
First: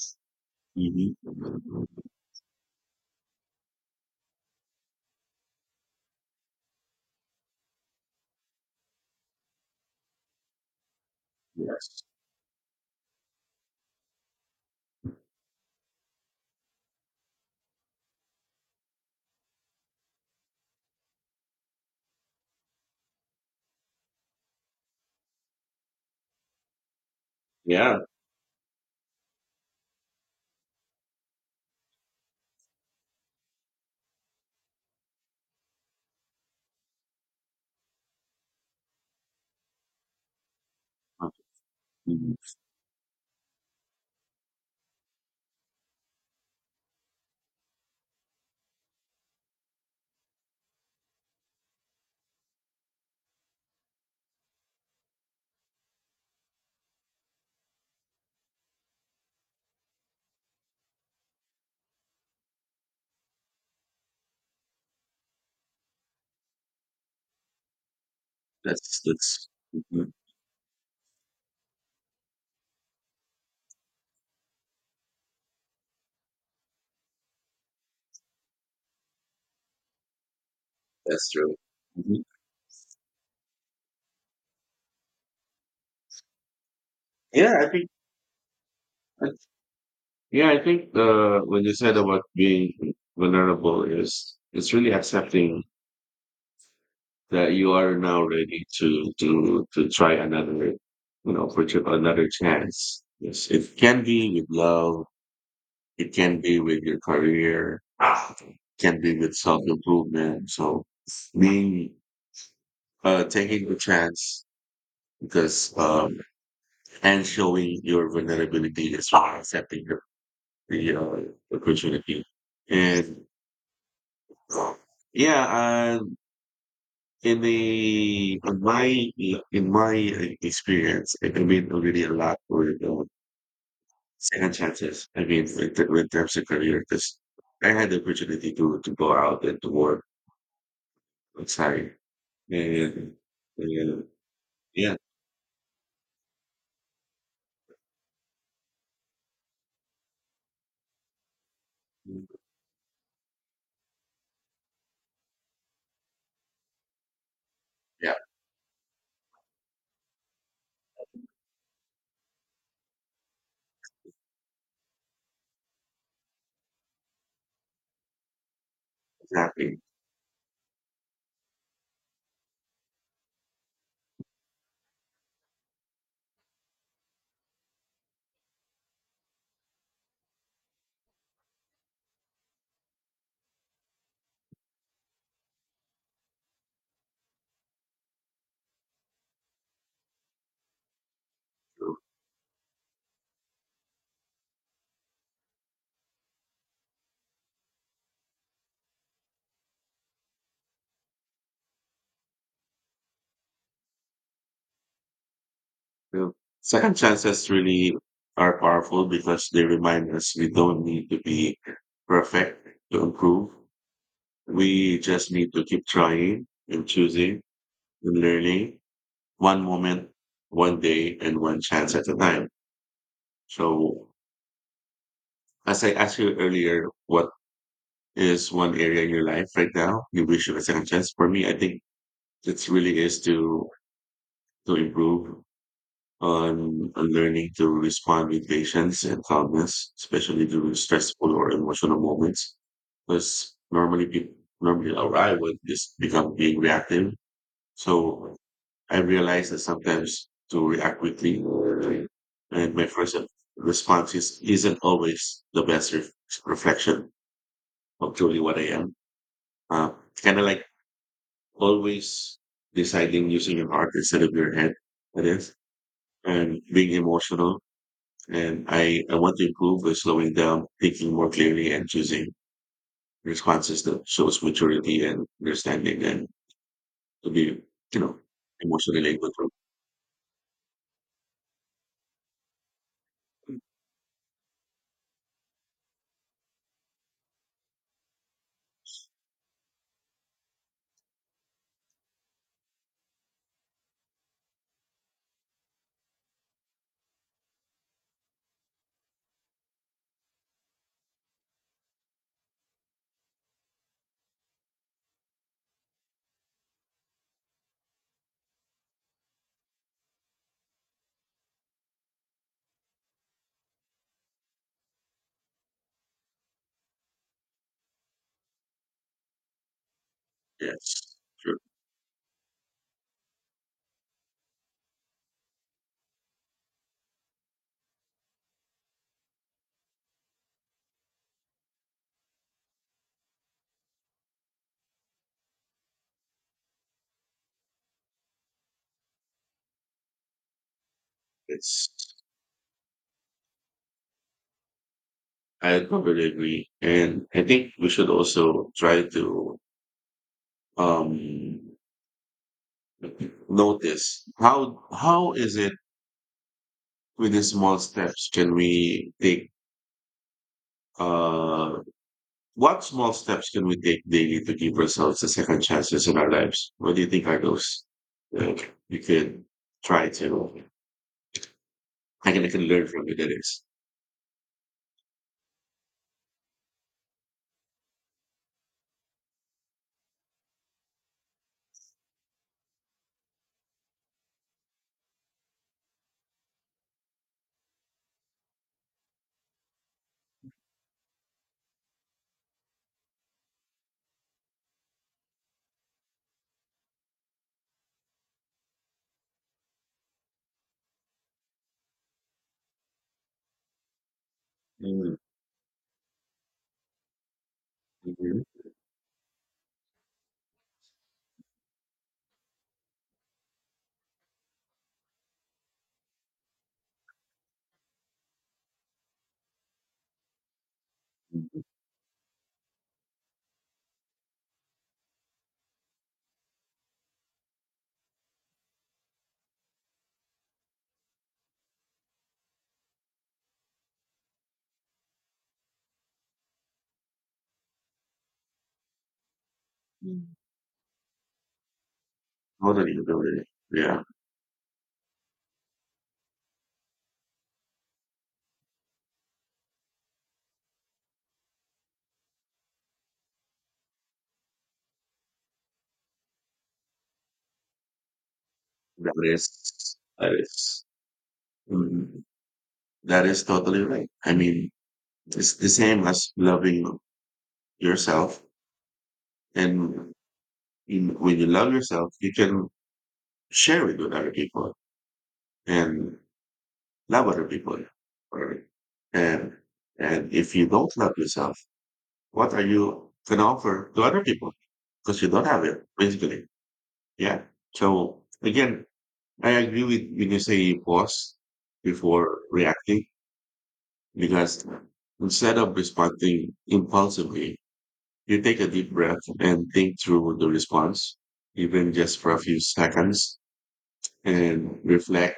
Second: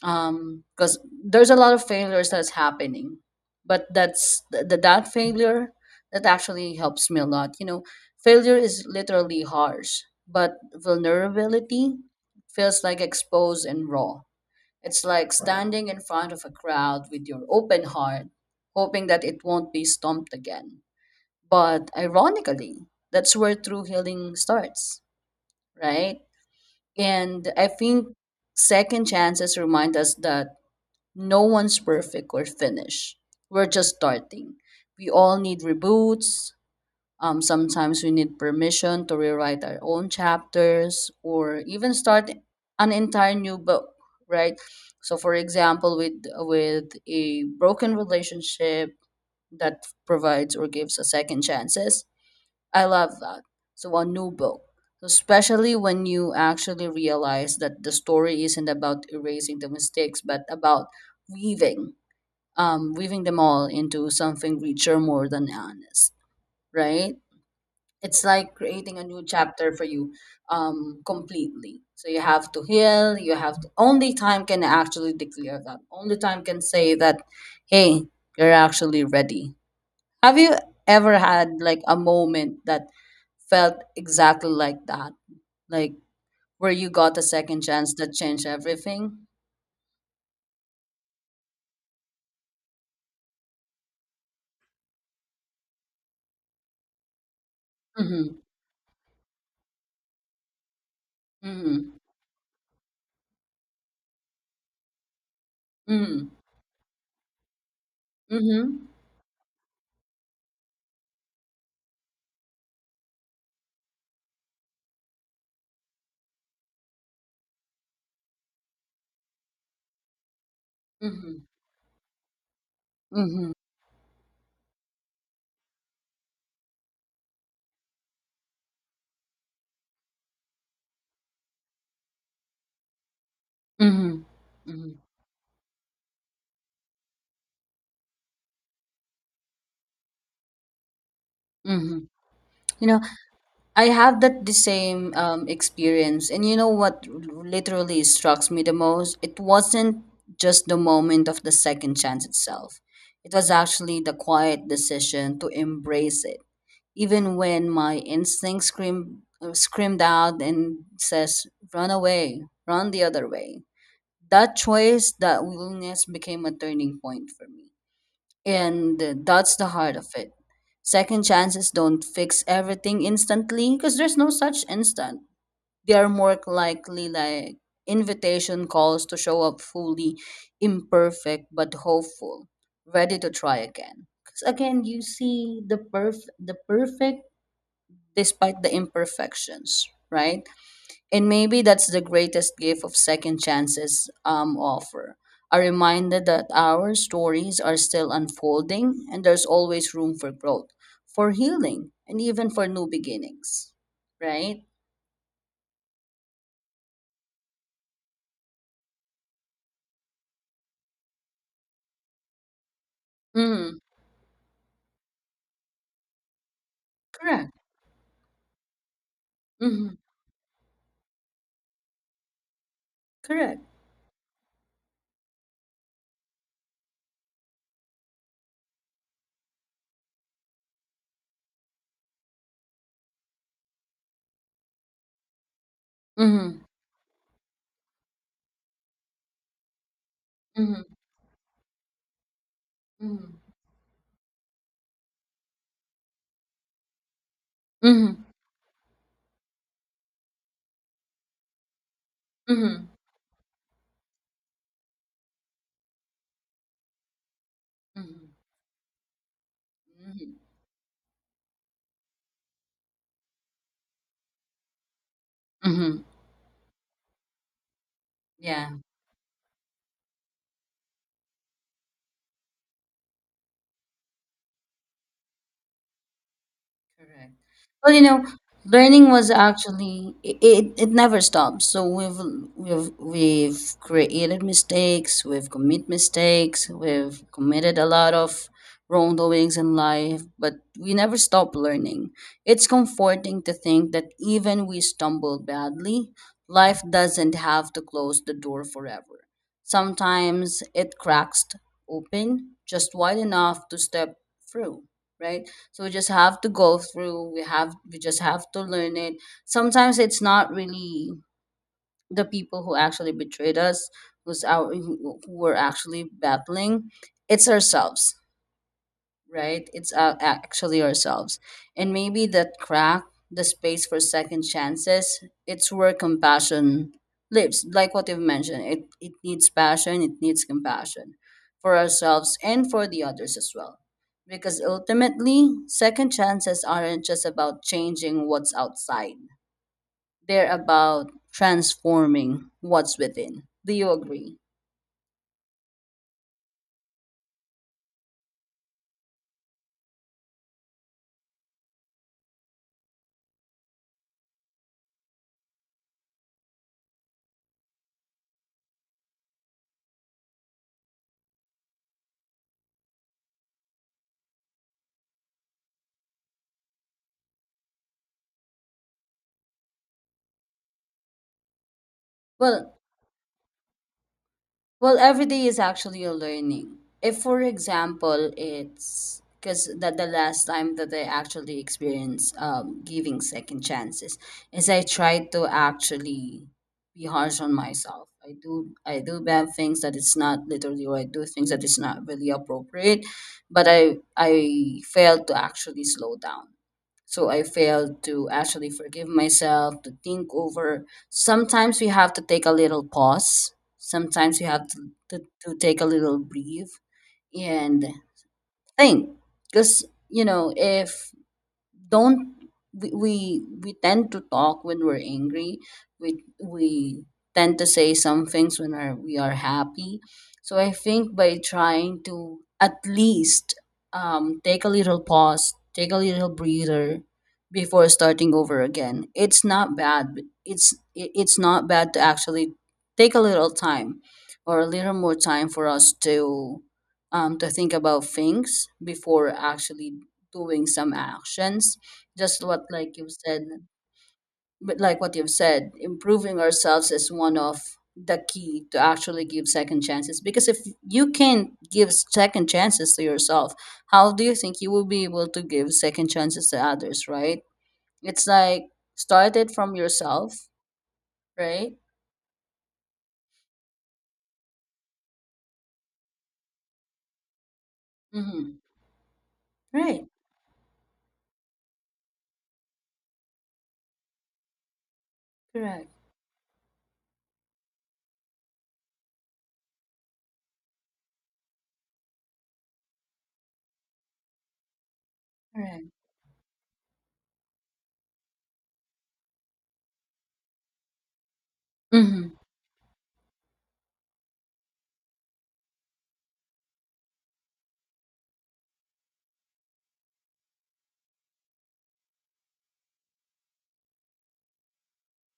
Speaker 2: because there's a lot
Speaker 1: Mhm.
Speaker 2: of failures that's happening, but that's that failure that actually helps me a lot. You know, failure is literally harsh, but vulnerability
Speaker 1: Yes.
Speaker 2: feels like exposed and raw. It's like standing in front of a crowd with your open heart, hoping that it won't be stomped again. But ironically, that's where true healing starts, right? And I
Speaker 1: Yeah.
Speaker 2: think second chances remind us that no one's perfect or finished. We're just starting. We all need reboots. Sometimes we need permission to rewrite our own chapters or even start
Speaker 1: Mhm.
Speaker 2: an entire new book, right? So, for example, with a broken relationship that provides or gives a second chances, I love that. So, a new book, especially when you actually realize that the story isn't about erasing the mistakes, but about weaving, weaving them all into something richer, more than honest, right? It's like creating a new
Speaker 1: That's
Speaker 2: chapter for
Speaker 1: mhm.
Speaker 2: you completely. So you have to Only time can actually declare, that only time can say that, hey, you're actually ready. Have you ever
Speaker 1: That's
Speaker 2: had
Speaker 1: true.
Speaker 2: like a
Speaker 1: Mhm.
Speaker 2: moment that felt exactly like that, like where you got a
Speaker 1: Yeah,
Speaker 2: second
Speaker 1: I think.
Speaker 2: chance that changed everything?
Speaker 1: Yeah, I think when you said about being vulnerable is it's really accepting that you are now
Speaker 2: Mm-hmm.
Speaker 1: ready to try another, you know, for
Speaker 2: Mm-hmm.
Speaker 1: another chance. Yes, it can be with love, it can be with your career, it
Speaker 2: Mm-hmm.
Speaker 1: can be with self-improvement. So being taking the chance, because and showing your vulnerability is, well, accepting the, the
Speaker 2: Mm-hmm.
Speaker 1: uh, opportunity and
Speaker 2: Mm-hmm.
Speaker 1: yeah. In the in my in my experience, it can mean really a lot for
Speaker 2: Mm-hmm.
Speaker 1: second
Speaker 2: Mm-hmm.
Speaker 1: chances. I mean, in terms of career, because I had the opportunity to go out and to work outside,
Speaker 2: Mm-hmm. You know,
Speaker 1: and,
Speaker 2: I
Speaker 1: and
Speaker 2: have that the
Speaker 1: yeah,
Speaker 2: same experience, and you know what literally struck me the most? It wasn't just the moment of the second chance itself. It was actually the quiet decision to embrace it, even when my
Speaker 1: yeah,
Speaker 2: instinct screamed screamed out and says, "Run away, run the other way." That choice, that willingness, became a turning point for me, and that's the
Speaker 1: exactly.
Speaker 2: heart of it. Second chances don't fix everything instantly because there's no such instant. They are more likely like invitation calls to show up fully imperfect but hopeful, ready to try again. Because again, you see the perfect despite the imperfections, right? And maybe that's
Speaker 1: So,
Speaker 2: the greatest gift of second chances offer. A reminder that our stories are still unfolding and there's always room for growth, for healing, and even for new beginnings. Right?
Speaker 1: so second chances really are powerful because they remind us we don't need to be perfect to improve.
Speaker 2: Mm-hmm.
Speaker 1: We just need to keep trying and choosing
Speaker 2: Correct.
Speaker 1: and learning one
Speaker 2: Mm-hmm.
Speaker 1: moment, one day, and one chance at a time.
Speaker 2: Correct.
Speaker 1: So, as I asked you earlier, what is one area in your life right now you wish you had a second chance? For me, I think it really is to improve
Speaker 2: Mm-hmm.
Speaker 1: on learning to respond with patience and calmness, especially during
Speaker 2: Mm-hmm.
Speaker 1: stressful or emotional moments.
Speaker 2: Mm-hmm.
Speaker 1: Because normally people, normally, or I would just become being reactive.
Speaker 2: Mm-hmm.
Speaker 1: So I realize that sometimes to react quickly and
Speaker 2: Mm-hmm.
Speaker 1: my first response is, isn't always the best reflection of
Speaker 2: Mm-hmm.
Speaker 1: truly what I am. Uh,
Speaker 2: Mm-hmm.
Speaker 1: kind of like always deciding using your heart instead of your head, that is,
Speaker 2: Mm-hmm.
Speaker 1: and being emotional. And
Speaker 2: Yeah.
Speaker 1: I want to improve by slowing down, thinking more clearly, and choosing responses that shows maturity and understanding, and to
Speaker 2: Correct.
Speaker 1: be,
Speaker 2: Well,
Speaker 1: you
Speaker 2: you
Speaker 1: know,
Speaker 2: know,
Speaker 1: emotionally
Speaker 2: learning
Speaker 1: able
Speaker 2: was
Speaker 1: to.
Speaker 2: actually it never stops. So we've created mistakes, we've committed a lot of wrongdoings in life, but we never stop learning. It's comforting to think that even we stumble badly, life doesn't have to close the door forever. Sometimes it cracks open just wide enough to step through, right? So we just have to go through. We just have to learn it. Sometimes it's not really the people who actually betrayed us who were actually battling. It's ourselves, right? It's actually
Speaker 1: Yes,
Speaker 2: ourselves.
Speaker 1: sure.
Speaker 2: And maybe that crack, the space for second chances, it's where compassion lives. Like what you've mentioned, it needs passion, it needs compassion for ourselves and for the others as well. Because ultimately, second chances aren't just about changing what's outside, they're about
Speaker 1: It's,
Speaker 2: transforming what's within. Do you agree?
Speaker 1: I totally agree. And I think we should also try to um, notice how is it with the small steps can we take uh what small steps can we take daily to give ourselves the second chances in our lives? What do you think are those that you can try to? I can
Speaker 2: Well,
Speaker 1: learn from it, that is.
Speaker 2: Well, every day is actually a learning. If, for example, it's because that the last time that I actually experienced giving second chances is I try to actually be harsh on myself. I do bad things that it's not literally, or I do things that is not really appropriate, but I fail to actually slow down. So I failed to actually forgive myself, to think over. Sometimes we have to take a little pause. Sometimes we have to,
Speaker 1: Mm,
Speaker 2: take a little breathe and
Speaker 1: mhm,
Speaker 2: think. Because, you know, if don't we tend to talk when we're angry. We tend to say some things when we are happy. So I think by
Speaker 1: mhm.
Speaker 2: trying to at least take a little pause, take a little breather before starting over again, it's not bad. It's not bad to actually take a little time or a little more time for us to think about things before actually
Speaker 1: Mm.
Speaker 2: doing some actions, just what
Speaker 1: Totally,
Speaker 2: like you have said.
Speaker 1: totally. Yeah.
Speaker 2: But like what you've said, improving ourselves is one of the key to actually give second chances, because if you can't give second chances to yourself, how do you think you will be able to give second chances to others, right? It's like
Speaker 1: That
Speaker 2: start
Speaker 1: is,
Speaker 2: it from
Speaker 1: that
Speaker 2: yourself,
Speaker 1: is.
Speaker 2: right?
Speaker 1: Mhm. That is totally right. I mean, it's the same as loving yourself.
Speaker 2: Mm-hmm. Right.
Speaker 1: And in, when you love yourself, you can share it with other people
Speaker 2: Correct.
Speaker 1: and love other people. Right? And, and if you don't love yourself, what are you going to offer to other people? Because you don't have it,
Speaker 2: Correct.
Speaker 1: basically. Yeah. So again, I agree with when you say pause
Speaker 2: Mm-hmm.
Speaker 1: before reacting, because instead of responding impulsively, you take a deep breath and think through the response, even just for a few seconds, and reflect.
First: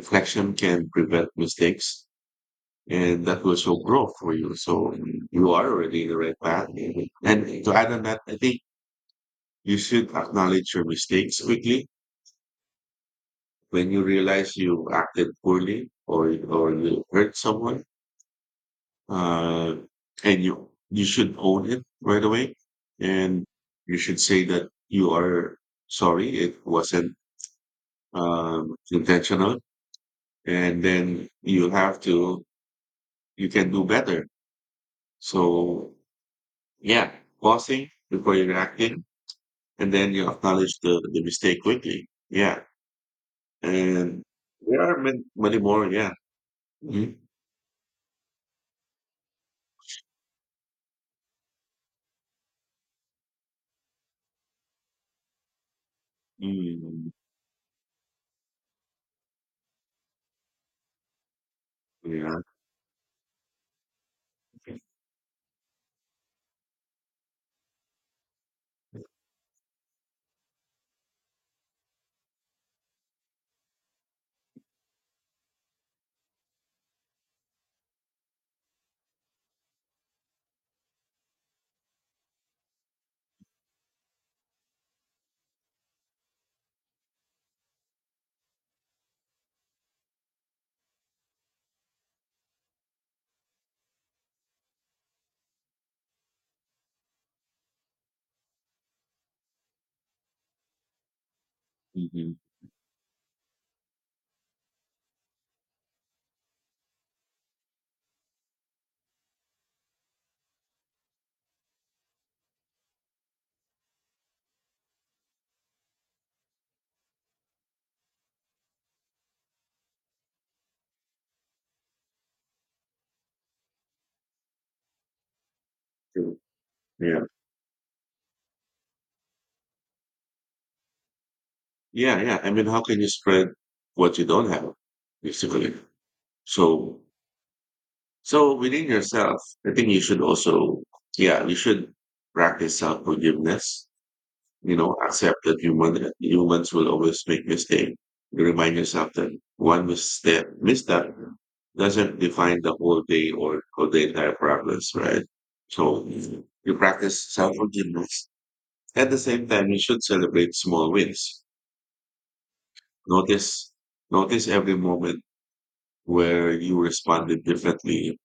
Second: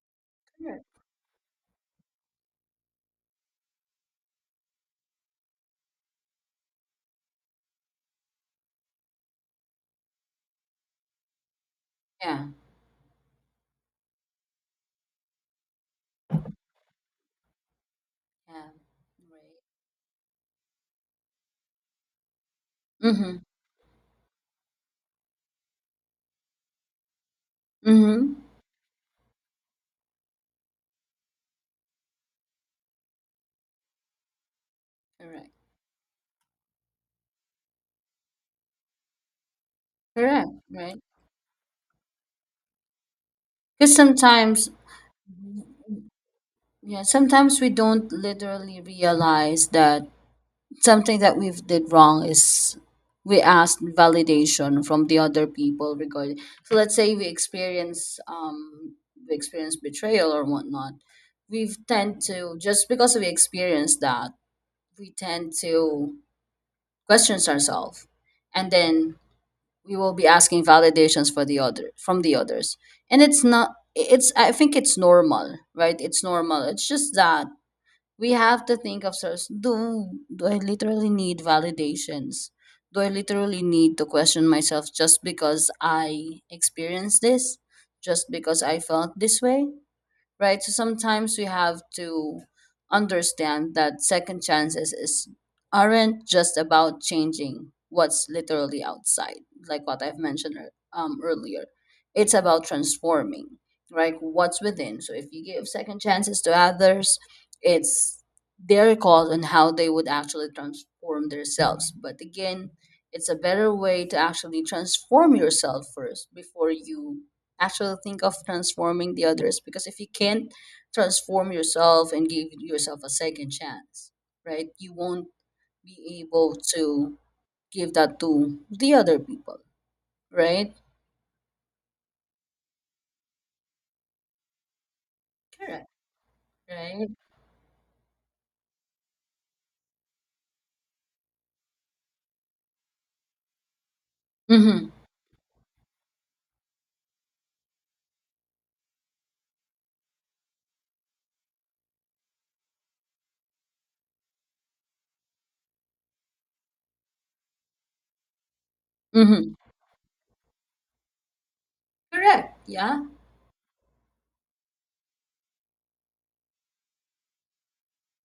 Speaker 1: Reflection
Speaker 2: Correct.
Speaker 1: can prevent mistakes, and that will show growth for you. So you are already in the right path. And to add on that, I think you should acknowledge your mistakes quickly
Speaker 2: Yeah,
Speaker 1: when you realize you acted poorly or you hurt someone.
Speaker 2: yeah. Right.
Speaker 1: uh, and you should own it right away,
Speaker 2: Mm-hmm.
Speaker 1: and you should say that you are sorry, it wasn't
Speaker 2: Mm-hmm.
Speaker 1: intentional, and then you have to, you can do better.
Speaker 2: Correct.
Speaker 1: So yeah, pausing before you're acting, and then you
Speaker 2: Correct.
Speaker 1: acknowledge
Speaker 2: Right,
Speaker 1: the mistake quickly. Yeah,
Speaker 2: because
Speaker 1: and
Speaker 2: sometimes.
Speaker 1: there are many, many more. Yeah.
Speaker 2: Yeah,
Speaker 1: Mhm.
Speaker 2: sometimes we don't literally realize that something that we've did wrong is we asked validation from the other people regarding. So let's
Speaker 1: Mm.
Speaker 2: say we experience betrayal or whatnot. We tend
Speaker 1: Yeah.
Speaker 2: to, just because we experience that, we tend to question ourselves, and then we will be asking validations for the other from the others. And it's not. It's, I think it's normal, right? It's normal. It's just that we have to think of source, do I literally need validations? Do I literally need to question myself just because I experienced this, just because I felt this way, right? So sometimes we have to understand that second chances is aren't just about changing what's literally outside, like what I've mentioned earlier. It's
Speaker 1: Mhm.
Speaker 2: about transforming, right? What's within. So if you give second chances to others, it's their call on how they would actually transform themselves. But again, it's a better way to actually transform yourself first before you actually think of transforming the others, because if you can't transform yourself and give yourself a second chance, right, you won't be
Speaker 1: True.
Speaker 2: able to
Speaker 1: Yeah.
Speaker 2: give that to the other people, right?
Speaker 1: Yeah, yeah. I mean, how can you spread what you don't have, basically?
Speaker 2: Correct.
Speaker 1: So,
Speaker 2: Right.
Speaker 1: so within yourself, I think you should also, yeah, you should practice self forgiveness. You
Speaker 2: Mm-hmm.
Speaker 1: know, accept that humans will always make mistake. You remind yourself that misstep doesn't define the whole day or the entire progress, right? So you practice self forgiveness. At the same
Speaker 2: Mm-hmm.
Speaker 1: time, you should celebrate small wins.
Speaker 2: Correct. Yeah.
Speaker 1: Notice, notice every moment where you responded differently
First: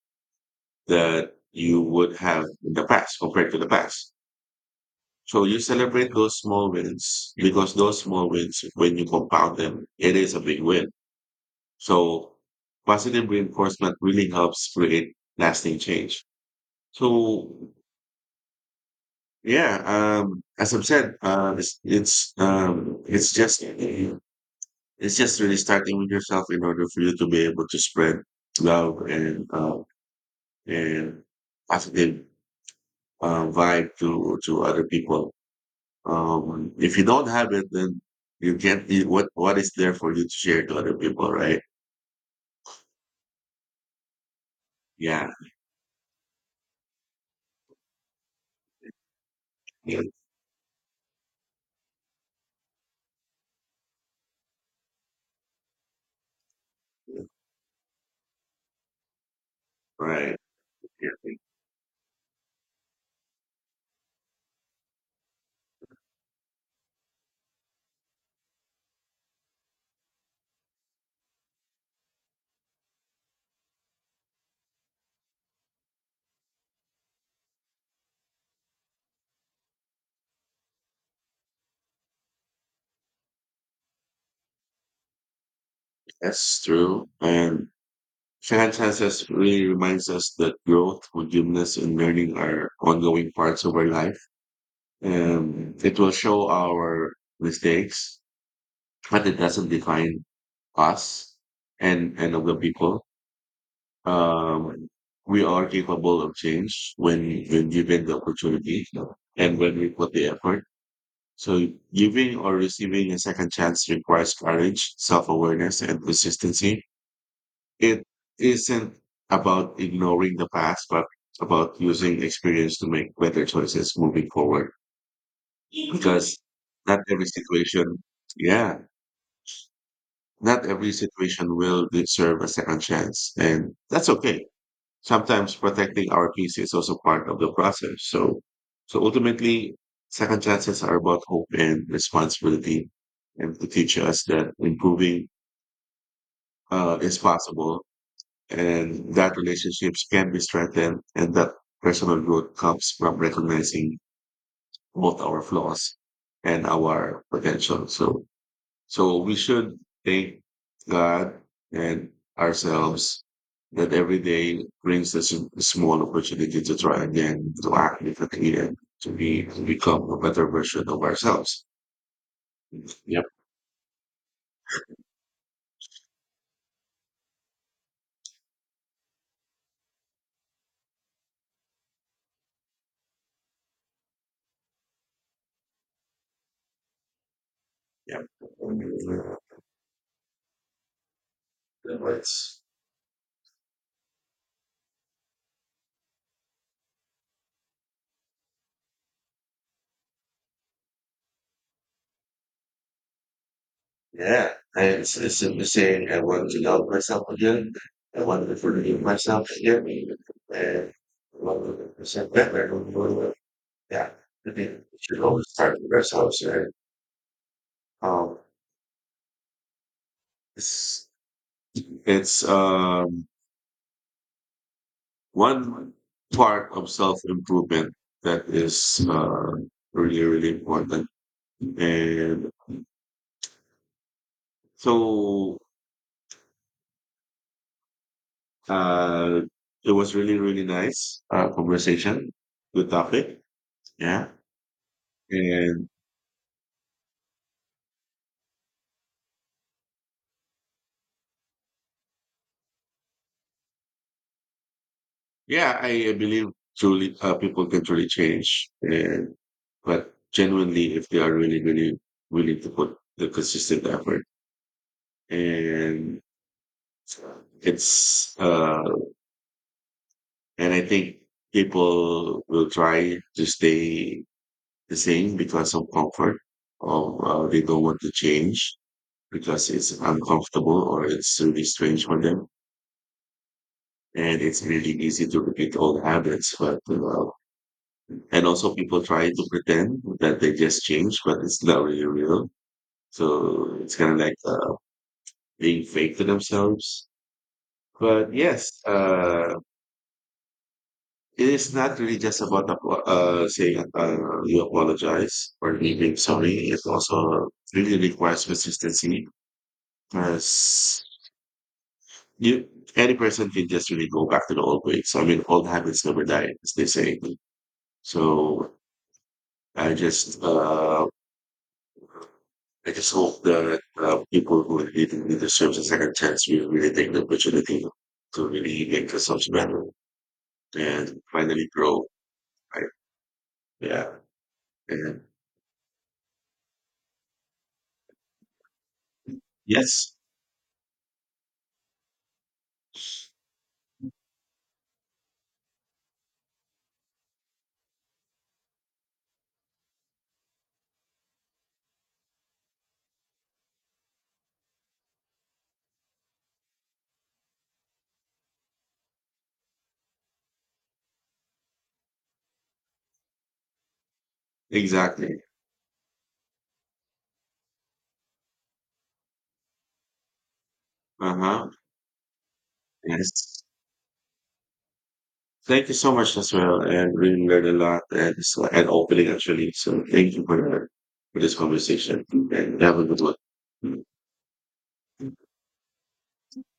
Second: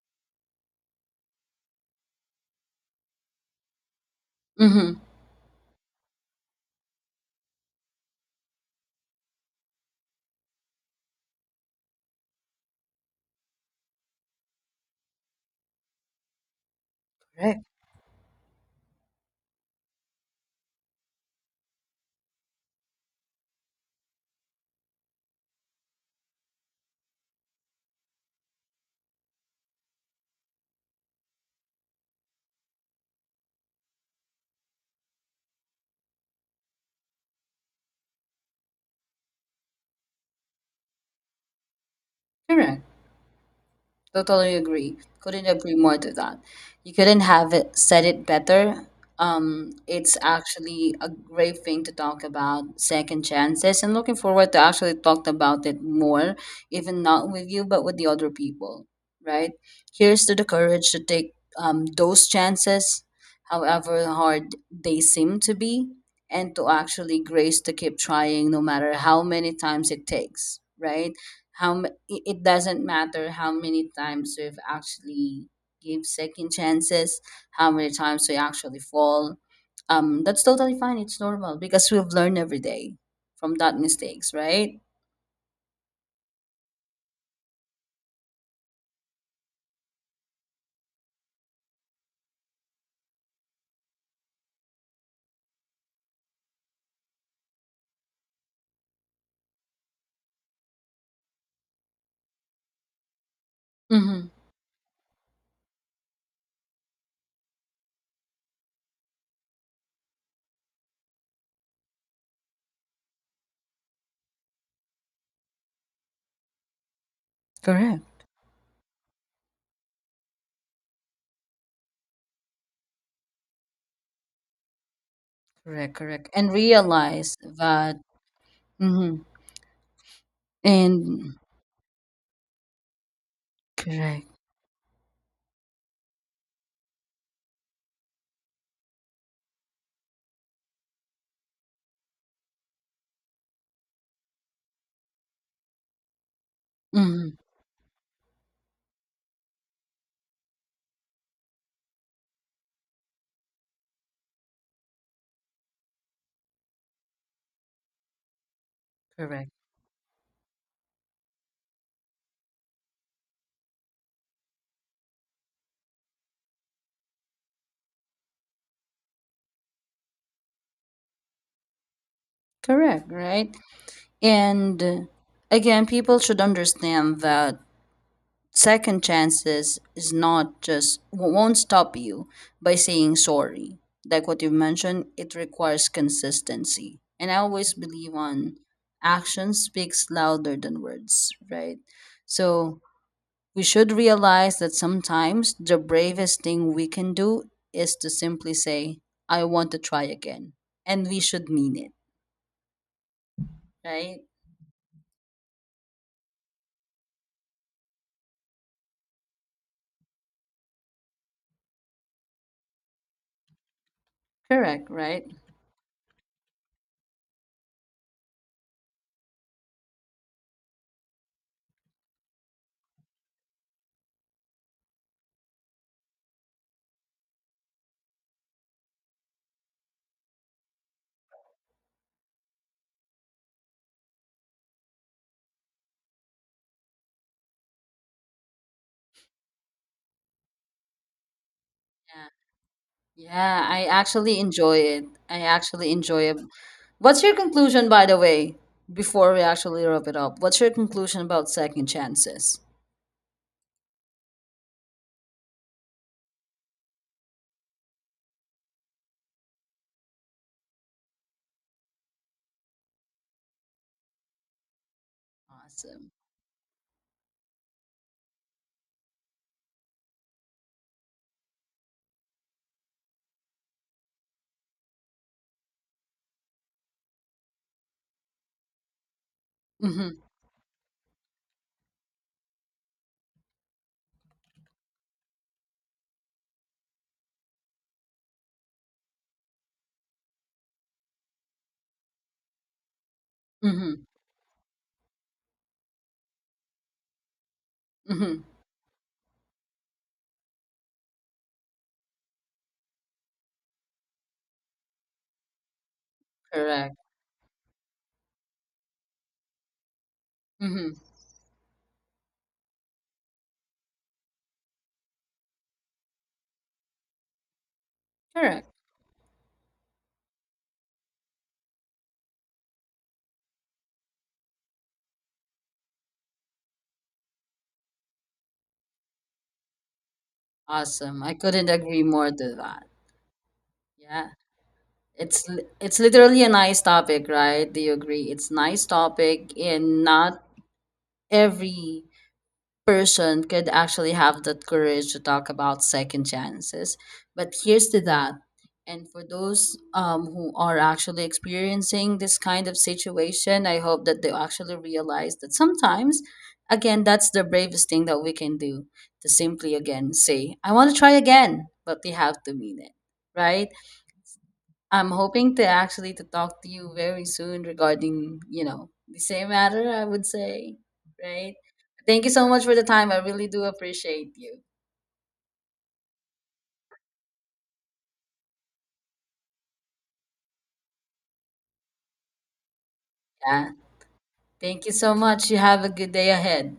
Speaker 1: that you would have in the past compared to the past.
Speaker 2: Mm-hmm.
Speaker 1: So you celebrate those small wins because those small wins, when you compound them, it is a big win. So positive reinforcement really helps create lasting change.
Speaker 2: Correct.
Speaker 1: So yeah, as I've said, it's just really starting with yourself in order for you to be able to spread love and and positive vibe to other people. If you don't have it, then you can't. What is there for you to share to other people, right?
Speaker 2: Correct. Totally agree.
Speaker 1: Yeah,
Speaker 2: Couldn't agree more to that. You couldn't have said it better.
Speaker 1: yeah,
Speaker 2: It's actually a great thing to talk about second chances and looking forward to actually talk about it more, even
Speaker 1: yeah,
Speaker 2: not with you, but with the other people, right? Here's to
Speaker 1: right.
Speaker 2: the courage to
Speaker 1: Yeah, I
Speaker 2: take
Speaker 1: think
Speaker 2: those chances, however hard they seem to be, and to actually grace to keep trying no matter how many times it takes, right? It doesn't matter how many times we've actually give second chances, how many times we actually fall. That's totally fine. It's normal because we've learned every day from that mistakes, right?
Speaker 1: that's true. And fantastic, really reminds us that growth, forgiveness, and learning are ongoing parts of our life. And it will show our mistakes, but it doesn't define us and of the people.
Speaker 2: Mm-hmm.
Speaker 1: Um, we are capable of change when given the opportunity and when we put the effort. So giving or receiving a second chance requires courage, self-awareness, and consistency. It
Speaker 2: Correct.
Speaker 1: isn't about ignoring the past, but about using experience to make better choices moving forward.
Speaker 2: Correct. Correct.
Speaker 1: Because
Speaker 2: And
Speaker 1: not every
Speaker 2: realize that.
Speaker 1: situation, yeah,
Speaker 2: Mm-hmm.
Speaker 1: not every
Speaker 2: And
Speaker 1: situation will deserve a second chance, and that's
Speaker 2: correct.
Speaker 1: okay. Sometimes protecting our peace is also part of the process. So ultimately, second chances are about hope and responsibility, and to teach us that improving is
Speaker 2: Mm-hmm.
Speaker 1: possible, and that relationships can be strengthened, and that personal growth comes from recognizing both our flaws and our potential. So we
Speaker 2: Correct.
Speaker 1: should thank God and ourselves that every day brings us a small opportunity to try again, to act differently, and to be to become a better version of ourselves.
Speaker 2: Correct.
Speaker 1: Yep.
Speaker 2: Right. And again, people should understand that second chances is not won't stop you by saying sorry. Like what you mentioned, it requires consistency. And I always believe
Speaker 1: Yep.
Speaker 2: on action speaks louder than words, right?
Speaker 1: That's-
Speaker 2: So we should realize that sometimes the bravest thing we can do is to simply say, I want to try again. And we should mean it, right?
Speaker 1: yeah, I, it's simply saying I want to love myself again. I want to forgive myself again. And I want to present better. Yeah, I think
Speaker 2: Correct,
Speaker 1: we should
Speaker 2: right?
Speaker 1: always start with ourselves. Right? Um, it's It's one part of self improvement that is really, really important. And so uh, it was really, really nice conversation, good
Speaker 2: Yeah,
Speaker 1: topic.
Speaker 2: yeah. I
Speaker 1: Yeah.
Speaker 2: actually enjoy it. I
Speaker 1: And
Speaker 2: actually enjoy it. What's your conclusion, by the way, before we actually wrap it up? What's your conclusion about second chances?
Speaker 1: yeah, I believe truly people can truly change. And, but genuinely, if they are really, really willing to put the consistent effort.
Speaker 2: Awesome.
Speaker 1: And it's and I think people will try to stay the same because of comfort, or they don't want to change because it's
Speaker 2: Mm-hmm.
Speaker 1: uncomfortable or it's really strange for them. And it's really easy to repeat old habits, but and also people try to pretend that they just changed, but it's not really real. So it's
Speaker 2: Mm-hmm.
Speaker 1: kind of like being fake to themselves. But
Speaker 2: Mm-hmm.
Speaker 1: yes, it is not really just about saying you apologize or leaving sorry. It
Speaker 2: Correct.
Speaker 1: also really requires consistency because
Speaker 2: Mm-hmm.
Speaker 1: you any person can just really go back to the old ways. I mean, old habits never die, as they say.
Speaker 2: Correct.
Speaker 1: So I just uh, I just hope that people who really, really deserve a second chance will really take the opportunity to really make themselves better and
Speaker 2: Awesome. I
Speaker 1: finally
Speaker 2: couldn't agree
Speaker 1: grow.
Speaker 2: more to that.
Speaker 1: Right? Yeah.
Speaker 2: Yeah.
Speaker 1: And
Speaker 2: It's literally a nice topic, right? Do you agree? It's nice topic and
Speaker 1: yes,
Speaker 2: not every person could actually have that courage to talk about second chances. But here's to that. And for those who are actually experiencing this kind of situation, I hope that they actually realize that sometimes, again, that's the bravest thing that we can do, to simply again say, I want to try again, but we have to mean it, right? I'm
Speaker 1: exactly.
Speaker 2: hoping to actually to talk to you very soon regarding, you know, the same matter, I would say,
Speaker 1: Uh
Speaker 2: right?
Speaker 1: huh.
Speaker 2: Thank you so much for the time. I really
Speaker 1: Yes.
Speaker 2: do appreciate you.
Speaker 1: Thank you so much as well. And really learned a lot and so and opening actually. So thank you for this conversation and have a good
Speaker 2: Yeah.
Speaker 1: one.
Speaker 2: Thank you so much. You have a good day ahead.